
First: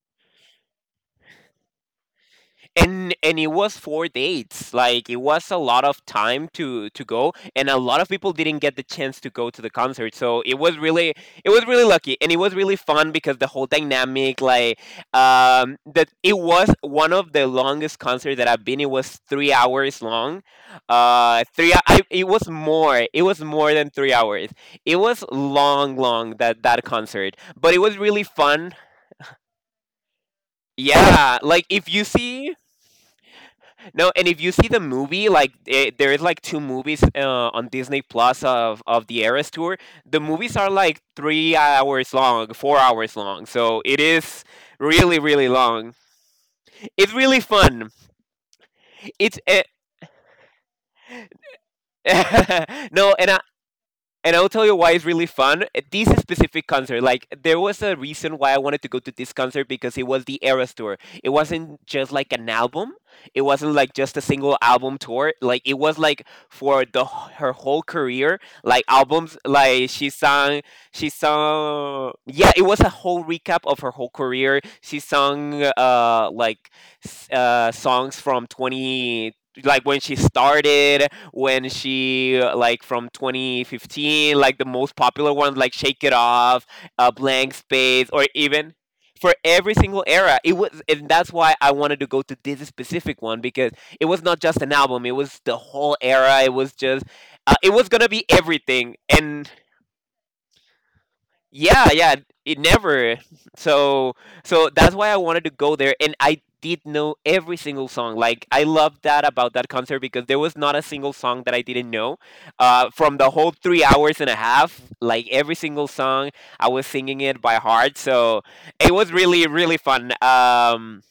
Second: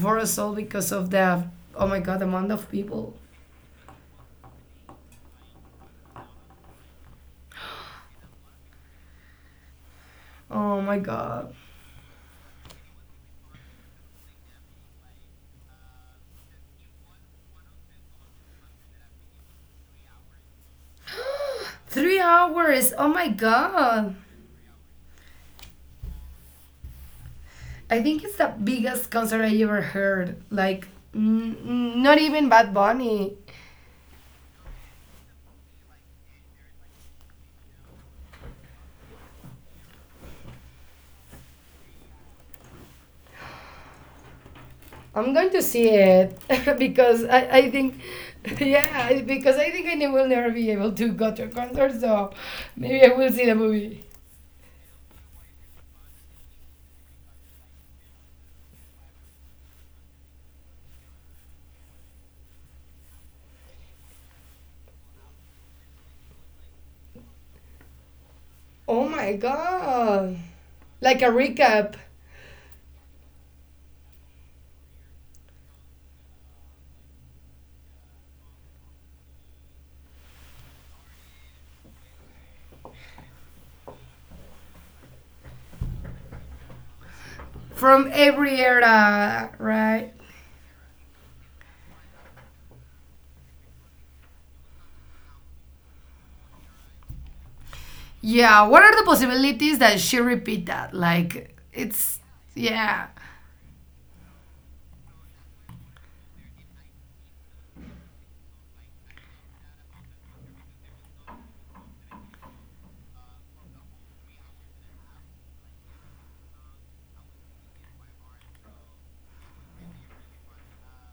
S2: Forest because of the oh my god amount of
S1: and
S2: people.
S1: and it was four dates. Like it was a lot of time to to go, and a lot of people didn't get the chance to go to the concert, so it was
S2: Oh my
S1: really, it
S2: god.
S1: was really lucky. And it was really fun because the whole dynamic, like, um that, it was one of the longest concerts that I've been. It was three hours long. Uh three I,
S2: Three
S1: it was
S2: hours.
S1: more,
S2: Oh
S1: it
S2: my
S1: was more than three
S2: god.
S1: hours It was long, long, that that concert, but it
S2: I
S1: was
S2: think
S1: really
S2: it's the
S1: fun.
S2: biggest concert I ever heard. Like,
S1: Yeah,
S2: n-
S1: like if
S2: n-
S1: you
S2: not even
S1: see.
S2: Bad Bunny.
S1: No, and if you see the movie, like, eh, there is like two movies uh, on Disney Plus of of the Eras tour. The movies are like three hours long, four hours long, so it is really
S2: I'm going
S1: really
S2: to see
S1: long.
S2: it [laughs]
S1: It's
S2: because I,
S1: really
S2: I
S1: fun.
S2: think, [laughs] yeah, I-
S1: It's
S2: because I think I ne- will never be able to go to a concert, so
S1: uh, [laughs]
S2: maybe I
S1: no,
S2: will
S1: and
S2: see the movie.
S1: and I'll tell you why it's really fun. Uh, This specific concert, like there was a reason why I wanted to go to this concert because it was the Eras tour. It wasn't just like an album. It wasn't like just a single album tour. Like it was like for the wh- her whole career, like
S2: Oh my
S1: albums. Like she
S2: god!
S1: sang, she
S2: Like a recap
S1: sung. Yeah, it was a whole recap of her whole career. She sung uh like s- uh songs from twenty, like when she started, when she, uh, like from twenty fifteen, like the most popular ones like Shake It Off, uh, Blank
S2: from
S1: Space, or
S2: every
S1: even for
S2: era,
S1: every single
S2: right?
S1: era. It was, and that's why I wanted to go to this specific one, because it was not just an album; it was the whole era. It was just, uh, it was gonna be
S2: Yeah, what are
S1: everything.
S2: the
S1: And
S2: possibilities that she repeat that? Like,
S1: yeah, yeah,
S2: it's,
S1: it
S2: yeah.
S1: never. So so that's why I wanted to go there, and I did know every single song. Like I loved that about that concert, because there was not a single song that I didn't know. Uh from the whole three hours and a half, like every single song, I was singing it by heart. So it was really really fun. Um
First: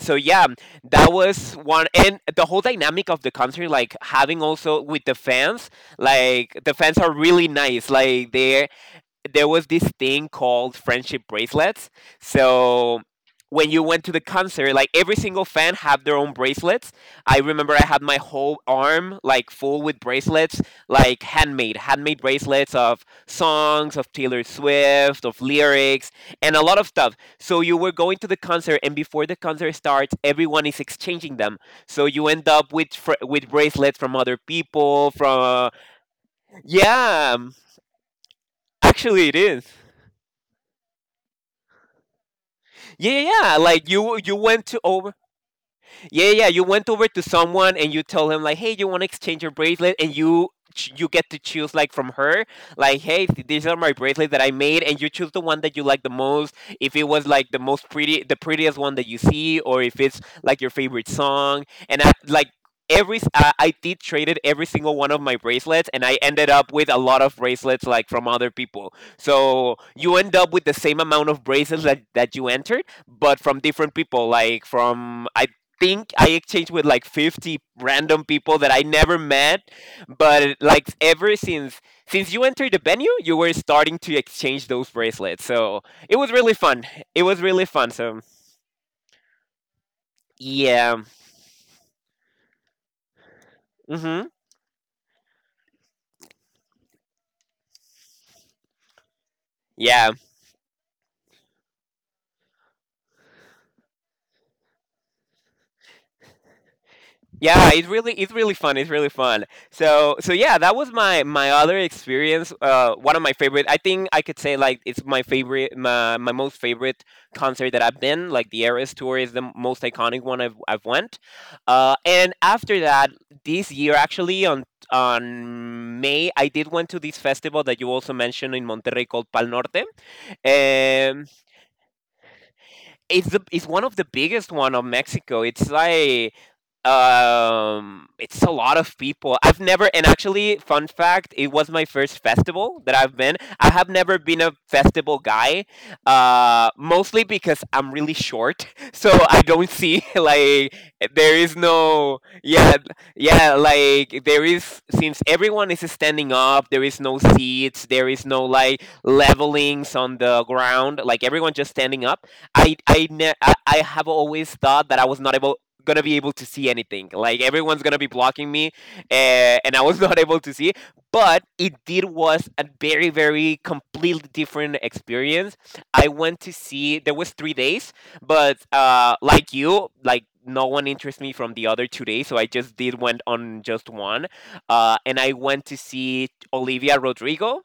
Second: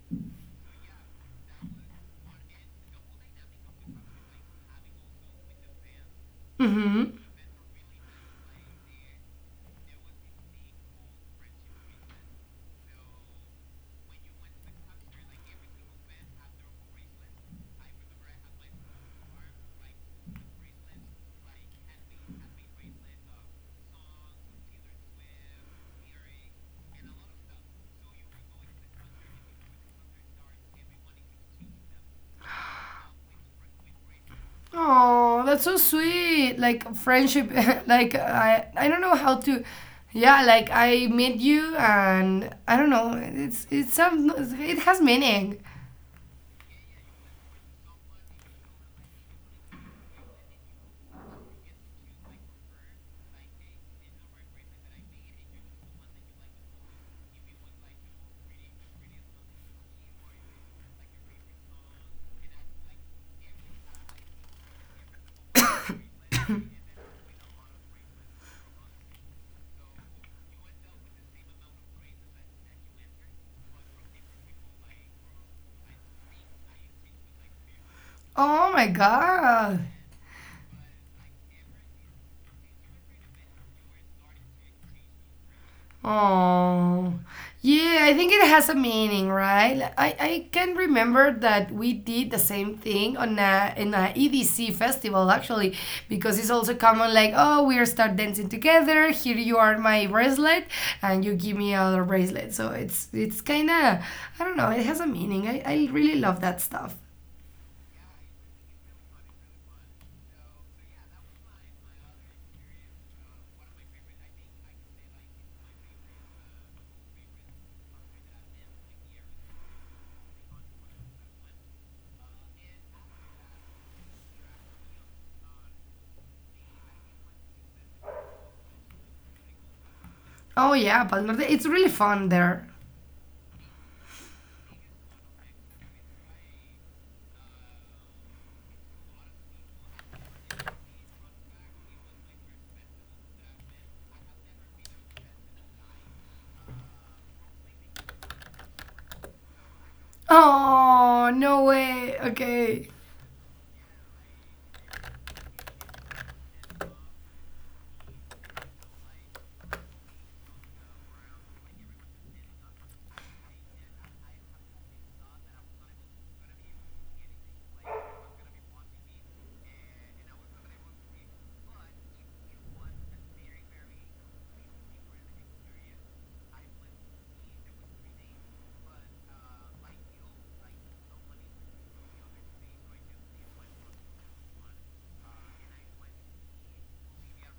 S1: So yeah, that was one. And the whole dynamic of the concert, like having also with the fans, like the
S2: Mm
S1: fans
S2: hmm.
S1: are really nice. Like they, there was this thing called friendship bracelets. So when you went to the concert, like every single fan have their own bracelets. I remember I had my whole arm like full with bracelets, like handmade, handmade bracelets of songs of Taylor Swift, of lyrics, and a lot of stuff. So you were going to the concert, and before the concert starts, everyone is exchanging them. So you end up with fr- with bracelets from other people.
S2: Oh, that's
S1: From
S2: so sweet. Like
S1: yeah,
S2: friendship. [laughs] Like I, I don't know
S1: actually, it
S2: how to.
S1: is.
S2: Yeah, like I met you, and I don't know.
S1: Yeah, yeah, yeah.
S2: It's
S1: Like
S2: it's
S1: you,
S2: some.
S1: you went
S2: It
S1: to
S2: has
S1: over
S2: meaning.
S1: yeah, yeah. yeah, you went over to someone and you told him like, "Hey, you want to exchange your bracelet?" And you ch- you get to choose like from her, like, "Hey, th- these are my bracelets that I made," and you choose the one that you like the most. If it was like the most pretty, the prettiest one that you see, or if it's like your favorite song, and I like. Every s- I I did traded every single one of my bracelets, and I ended up with a lot of bracelets like from other people. So you end up with the same amount of bracelets that, that you entered, but from different people. Like from, I think I exchanged with like fifty random people
S2: Oh
S1: that I
S2: my
S1: never met.
S2: god.
S1: But like ever since, since you entered the venue, you were starting to exchange those bracelets. So it was really fun.
S2: Oh,
S1: It was really fun.
S2: yeah, I
S1: So
S2: think it has a meaning, right? Like, I, I can
S1: yeah.
S2: remember that we did the same thing on a in a
S1: Mm-hmm.
S2: E D C festival actually, because it's also common like, oh, we are start dancing together. Here you are my
S1: Yeah.
S2: bracelet, and you give me other bracelet. So it's it's kind of I don't know. It has a meaning. I, I really love that stuff.
S1: Yeah, it's really, it's really fun. It's really fun. So so yeah, that was my my other experience. Uh, one of my favorite. I think I could say like it's my favorite, my, my most favorite concert that I've been. Like the Eras tour is the m- most iconic one I've I've went. Uh, and after that, this year actually on on May, I did went to this festival that you also mentioned in Monterrey called Pal Norte.
S2: Oh yeah,
S1: Um,
S2: Palmar. de- It's really fun there.
S1: it's the, it's one of the biggest one of Mexico. It's like, um it's a lot of people, I've never, and actually fun fact, it was my first festival that I've been. I have never been a festival guy, uh mostly because I'm really short [laughs] so I don't see [laughs] like
S2: Oh,
S1: there is
S2: no
S1: no
S2: way.
S1: yeah,
S2: Okay.
S1: yeah, like there is, since everyone is standing up, there is no seats, there is no like levelings on the ground, like everyone just standing up. I i ne- I, I have always thought that I was not able, gonna be able to see anything. Like everyone's gonna be blocking me. Uh, and I was [laughs] not able to see. But it did was a very very completely different experience. I went to see. There was three days, but uh, like you, like no one interests me from the other two days, so I just did went on just one. Uh, and I went to see Olivia Rodrigo.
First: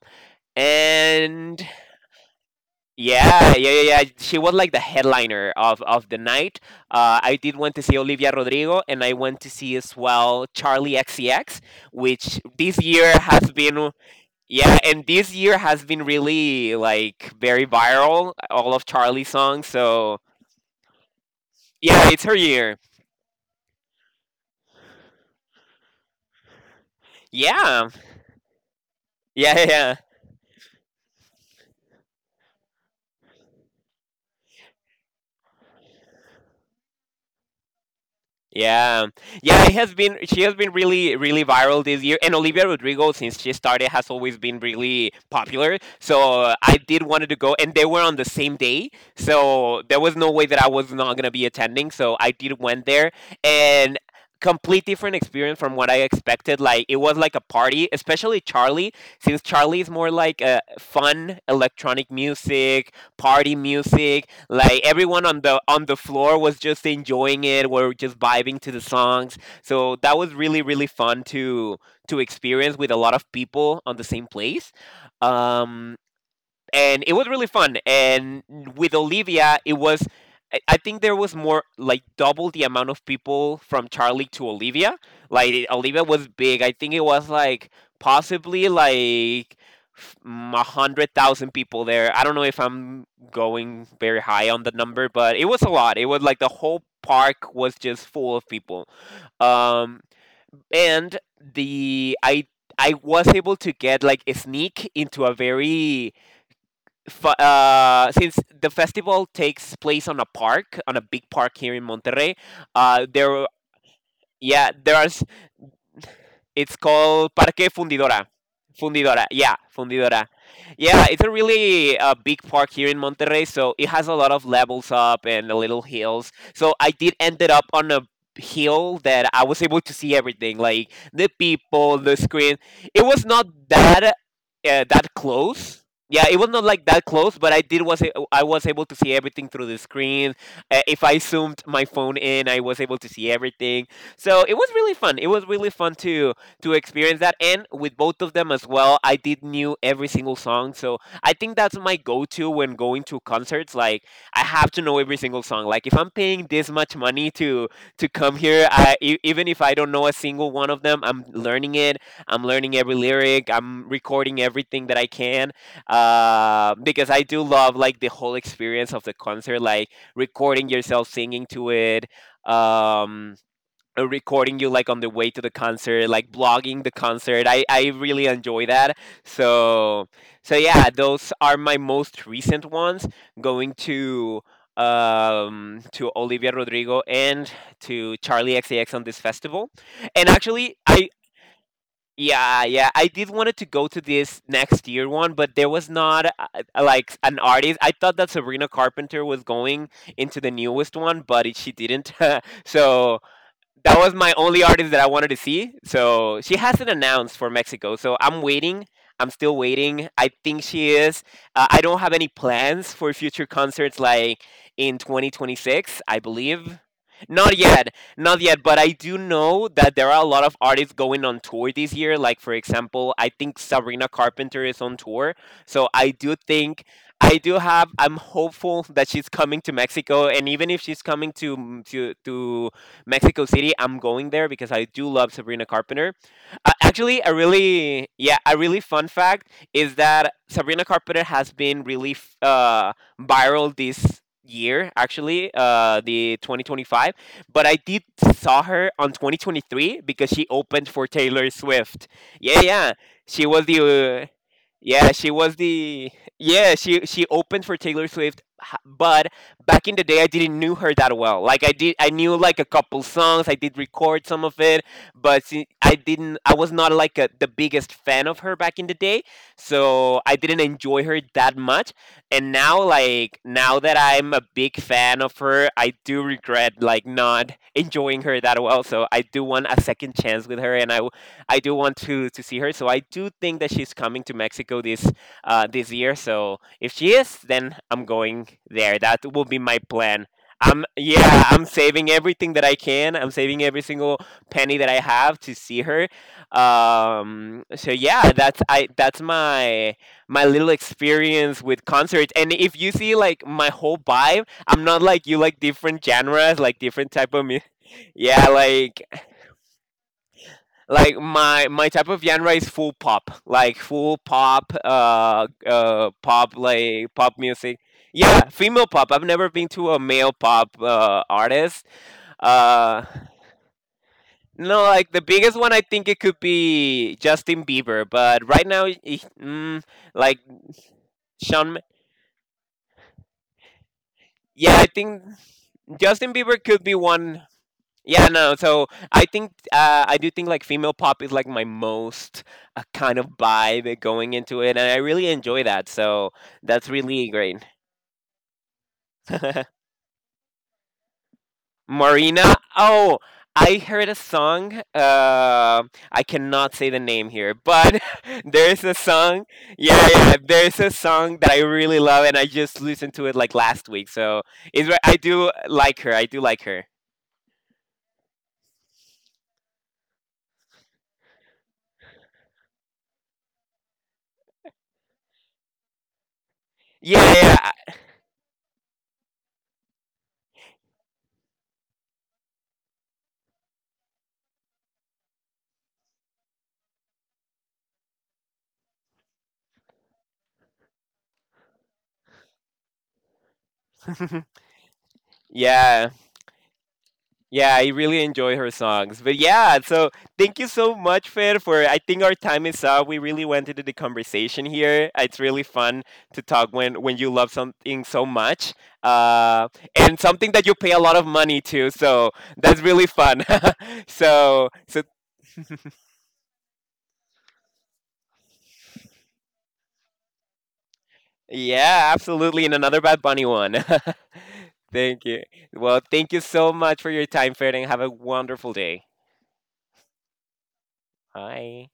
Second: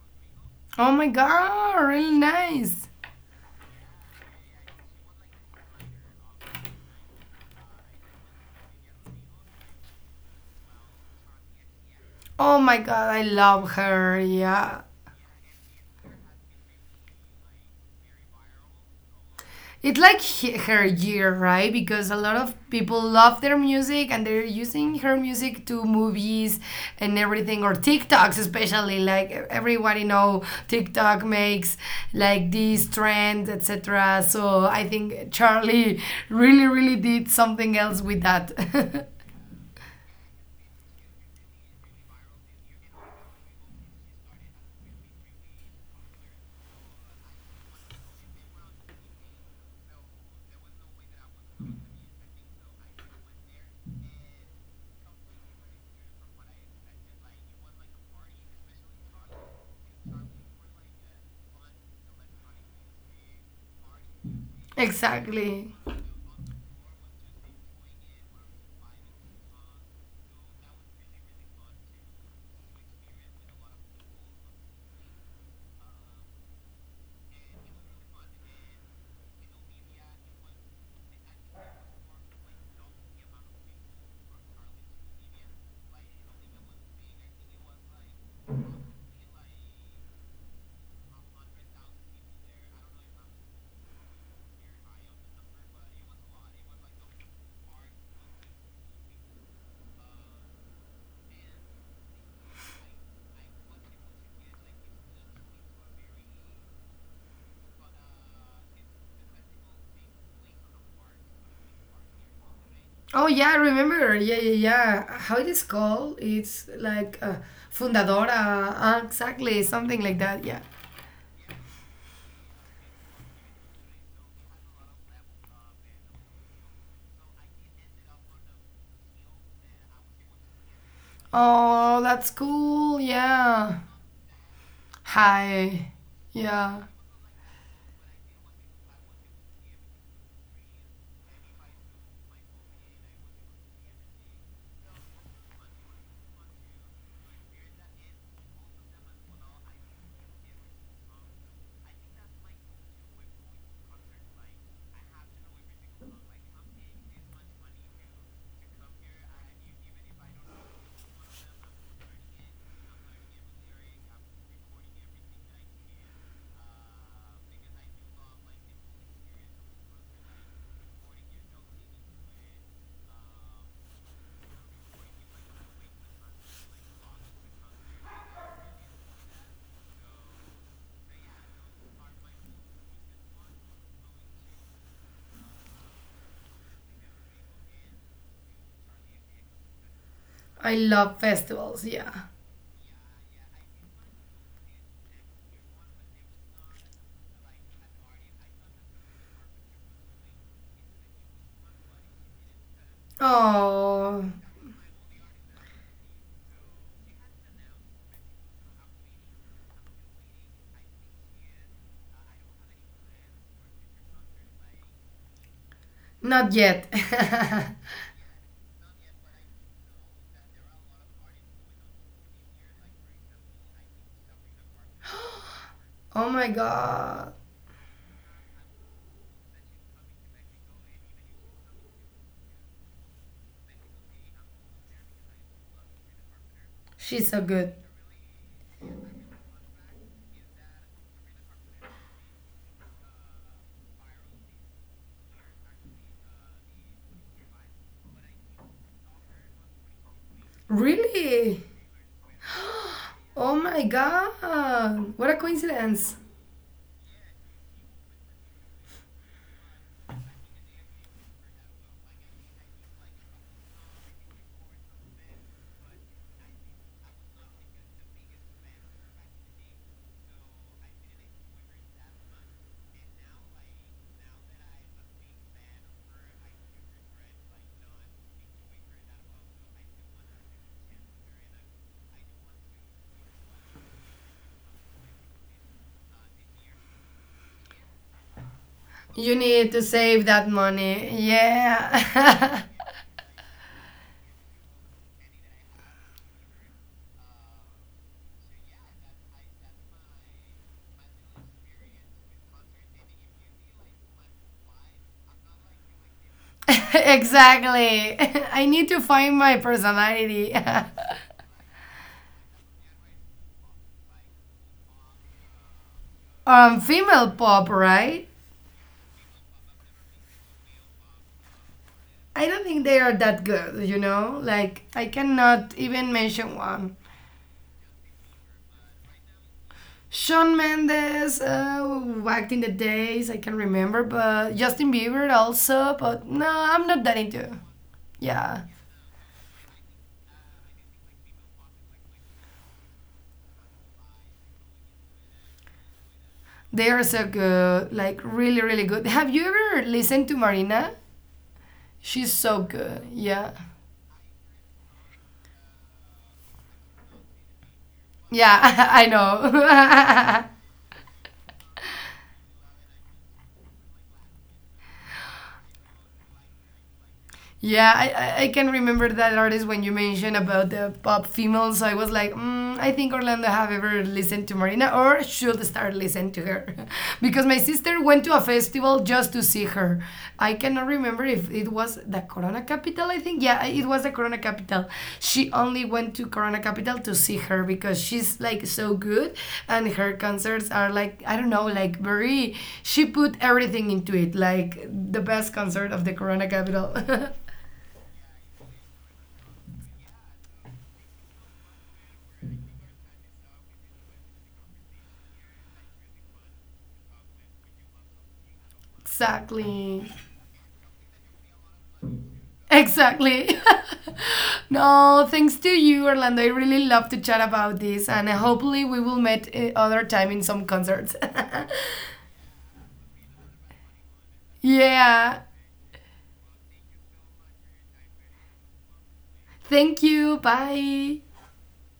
S2: Oh my
S1: And
S2: god, really nice.
S1: yeah, yeah, yeah, yeah, she was like the headliner of, of the night. Uh, I did want to see Olivia Rodrigo, and I went to see as well Charlie X C X, which
S2: Oh my
S1: this
S2: god,
S1: year
S2: I
S1: has
S2: love
S1: been,
S2: her.
S1: yeah,
S2: Yeah.
S1: and this year has been really like very viral. All of Charlie's songs.
S2: It's
S1: So
S2: like he- her year, right?
S1: yeah,
S2: Because a
S1: it's her
S2: lot of
S1: year.
S2: people love their music, and they're using her music to movies and everything, or
S1: Yeah,
S2: TikToks, especially like
S1: yeah, yeah. yeah.
S2: everybody know TikTok makes like these trends, et cetera. So I think Charlie really really did something else with
S1: Yeah,
S2: that.
S1: yeah, it has been. She has been really, really viral this year. And Olivia Rodrigo, since she started, has always been really popular. So uh, I did wanted to go, and they were on the same day, so there was no way that I was not gonna be attending. So I did went there, and complete different experience from what I expected. Like it was like a party, especially Charlie, since Charlie is more like a fun electronic music, party music.
S2: [laughs]
S1: Like everyone on the
S2: Exactly.
S1: on the floor was just enjoying it. We're just vibing to the songs. So that was really really fun to to experience with a lot of people on the same place. Um, and it was really fun. And with Olivia, it was. I- I think there was more like double the amount of people from Charlie to Olivia. Like it- Olivia was big. I think it was like possibly like f- mm, a hundred thousand people there. I don't know if I'm going very high on the number, but it was a lot. It was like the whole park was just full of people. Um, and the I I was able to get like a sneak into a very fa- uh, since the festival takes place on a park, on a big park here in Monterrey, uh,
S2: Oh
S1: there,
S2: yeah, I remember. Yeah, yeah,
S1: yeah, there
S2: yeah.
S1: are,
S2: How it is called? It's
S1: it's
S2: like uh,
S1: called Parque Fundidora.
S2: fundadora. Uh,
S1: Fundidora, yeah,
S2: exactly, something like
S1: Fundidora.
S2: that. Yeah.
S1: Yeah, it's a really uh, big park here in Monterrey, so it has a lot of levels up and the little hills. So I did ended up on a hill that I was able to see everything, like the
S2: Oh,
S1: people, the
S2: that's
S1: screen.
S2: cool.
S1: It was not
S2: Yeah.
S1: that, uh, that close.
S2: Hi.
S1: Yeah, it was not
S2: Yeah.
S1: like that close, but I did was a- I was able to see everything through the screen. Uh, if I zoomed my phone in, I was able to see everything. So it was really fun. It was really fun to to experience that. And with both of them as well, I did knew every single song. So I think that's my go-to when going to concerts. Like I have to know every single song. Like if I'm paying this much money to to come here, I e- even if I don't know a single one of them, I'm learning it. I'm learning every lyric. I'm recording everything that I can. Uh, because I do love like the whole experience of the concert, like recording yourself singing to it. Um, uh, Recording you like on the way to the concert, like blogging the concert. I, I really enjoy that. So so yeah, those are my most recent ones. Going to um to Olivia Rodrigo and to Charlie X A X on this festival. And
S2: I
S1: actually I
S2: love festivals. Yeah.
S1: yeah, yeah, I did wanted to go to this next year one, but there was not uh, uh, like an artist. I thought that Sabrina Carpenter was going into the newest one, but it, she didn't. [laughs] So that was
S2: Oh,
S1: my only artist that I wanted to see. So she hasn't announced for Mexico. So I'm waiting. I'm still waiting. I think she is. Uh, I don't have any plans for future concerts like in twenty twenty-six, I
S2: not
S1: believe.
S2: yet.
S1: Not yet. Not yet. But I do know that there are a lot of artists going on tour this year. Like, for example, I think Sabrina Carpenter is on tour. So I
S2: [laughs] Oh
S1: do
S2: my
S1: think.
S2: god.
S1: I do have. I'm hopeful that she's coming to Mexico, and even if she's coming to to to Mexico City. I'm going there because I do love Sabrina Carpenter. Uh, actually,
S2: She's
S1: a
S2: so good.
S1: really Yeah, a really fun fact is that Sabrina Carpenter has been really f- uh, viral this year, actually, uh the twenty twenty-five, but I did saw her on twenty twenty-three because she opened for Taylor
S2: Really?
S1: Swift. Yeah,
S2: [gasps]
S1: yeah, she
S2: Oh
S1: was
S2: my
S1: the uh,
S2: god.
S1: yeah
S2: What a
S1: she was the
S2: coincidence.
S1: yeah, she she opened for Taylor Swift, h- but back in the day I didn't knew her that well. Like I did, I knew like a couple songs. I did record some of it, but see, I didn't. I was not like a, the biggest fan of her back in the day, so I didn't enjoy her that much. And now, like now that I'm a big fan of her, I do regret like not enjoying her that well. So I do want a second chance with her, and I w- I do want to to see her. So I do think that she's coming to Mexico this uh this year. So if she is, then I'm going there.
S2: You
S1: That will be
S2: need to
S1: my
S2: save
S1: plan.
S2: that
S1: I'm
S2: money.
S1: yeah, I'm saving
S2: Yeah.
S1: everything that
S2: [laughs]
S1: I can. I'm saving every single penny that I have to see her. Um, so yeah, that's I that's my my little experience with concerts. And if you see like my whole vibe, I'm not like you like different genres, like
S2: [laughs]
S1: different type of music.
S2: Exactly.
S1: [laughs]
S2: [laughs]
S1: Yeah,
S2: I need to
S1: like
S2: find my personality.
S1: like
S2: [laughs]
S1: my my type of genre is full pop, like full pop, uh uh pop,
S2: Um,
S1: like
S2: female
S1: pop
S2: pop,
S1: music.
S2: right?
S1: Yeah, female pop. I've never been to a male pop uh artist.
S2: I don't think they
S1: uh
S2: are that good, you know? Like,
S1: no,
S2: I
S1: like the biggest
S2: cannot
S1: one, I
S2: even
S1: think, it could
S2: mention one.
S1: be Justin Bieber, but right now eh, mm, like
S2: Shawn Mendes,
S1: sean Ma-
S2: uh, back in the days, I can remember, but
S1: yeah, I
S2: Justin
S1: think
S2: Bieber also, but
S1: Justin
S2: no,
S1: Bieber could
S2: I'm
S1: be
S2: not that
S1: one.
S2: into.
S1: Yeah, no.
S2: Yeah,
S1: So I think uh, I do think like female pop is like my most uh, kind of vibe going into it, and I really enjoy that. So
S2: they
S1: that's
S2: are so
S1: really great.
S2: good, like really, really good. Have you
S1: [laughs]
S2: ever listened to Marina? She's
S1: Marina.
S2: so good.
S1: Oh,
S2: Yeah,
S1: I heard a song. Uh, I cannot say the name here, but [laughs] there's
S2: yeah, [laughs]
S1: a
S2: I
S1: song. Yeah, yeah.
S2: know. [laughs]
S1: There's a song that I really love, and I just listened to it like last week. So it's right. I do like her. I do like her.
S2: Yeah, I, I- I can remember that artist when you mentioned about the pop females. I was like, mm, I think Orlando have ever listened to Marina or should start listening to her. [laughs] Because
S1: Yeah,
S2: my sister went to a festival just to see her. I cannot remember if it was the Corona Capital, I think. Yeah, it was the Corona Capital. She only went to Corona Capital to see her because she's like so good, and her concerts are like, I don't know, like very, she put everything into it,
S1: yeah.
S2: like the best concert of the
S1: [laughs] Yeah.
S2: Corona Capital. [laughs]
S1: Yeah, I really enjoy her songs. But yeah, so thank you so much, Fer, for I think our time is up. We really went into the conversation here. It's really fun to talk when when you love something so much. Uh,
S2: Exactly.
S1: and something that you pay a lot of money to, so that's really fun.
S2: Exactly.
S1: [laughs]
S2: [laughs]
S1: so so
S2: No, thanks to you, Orlando. I really love to chat about this, and uh, hopefully, we will meet uh, other time in some concerts. [laughs]
S1: yeah, absolutely, and another Bad Bunny one. [laughs] Thank
S2: Yeah.
S1: you. Well, thank you so much for your time, Fer, and have a wonderful day.
S2: Thank you. Bye.
S1: Bye.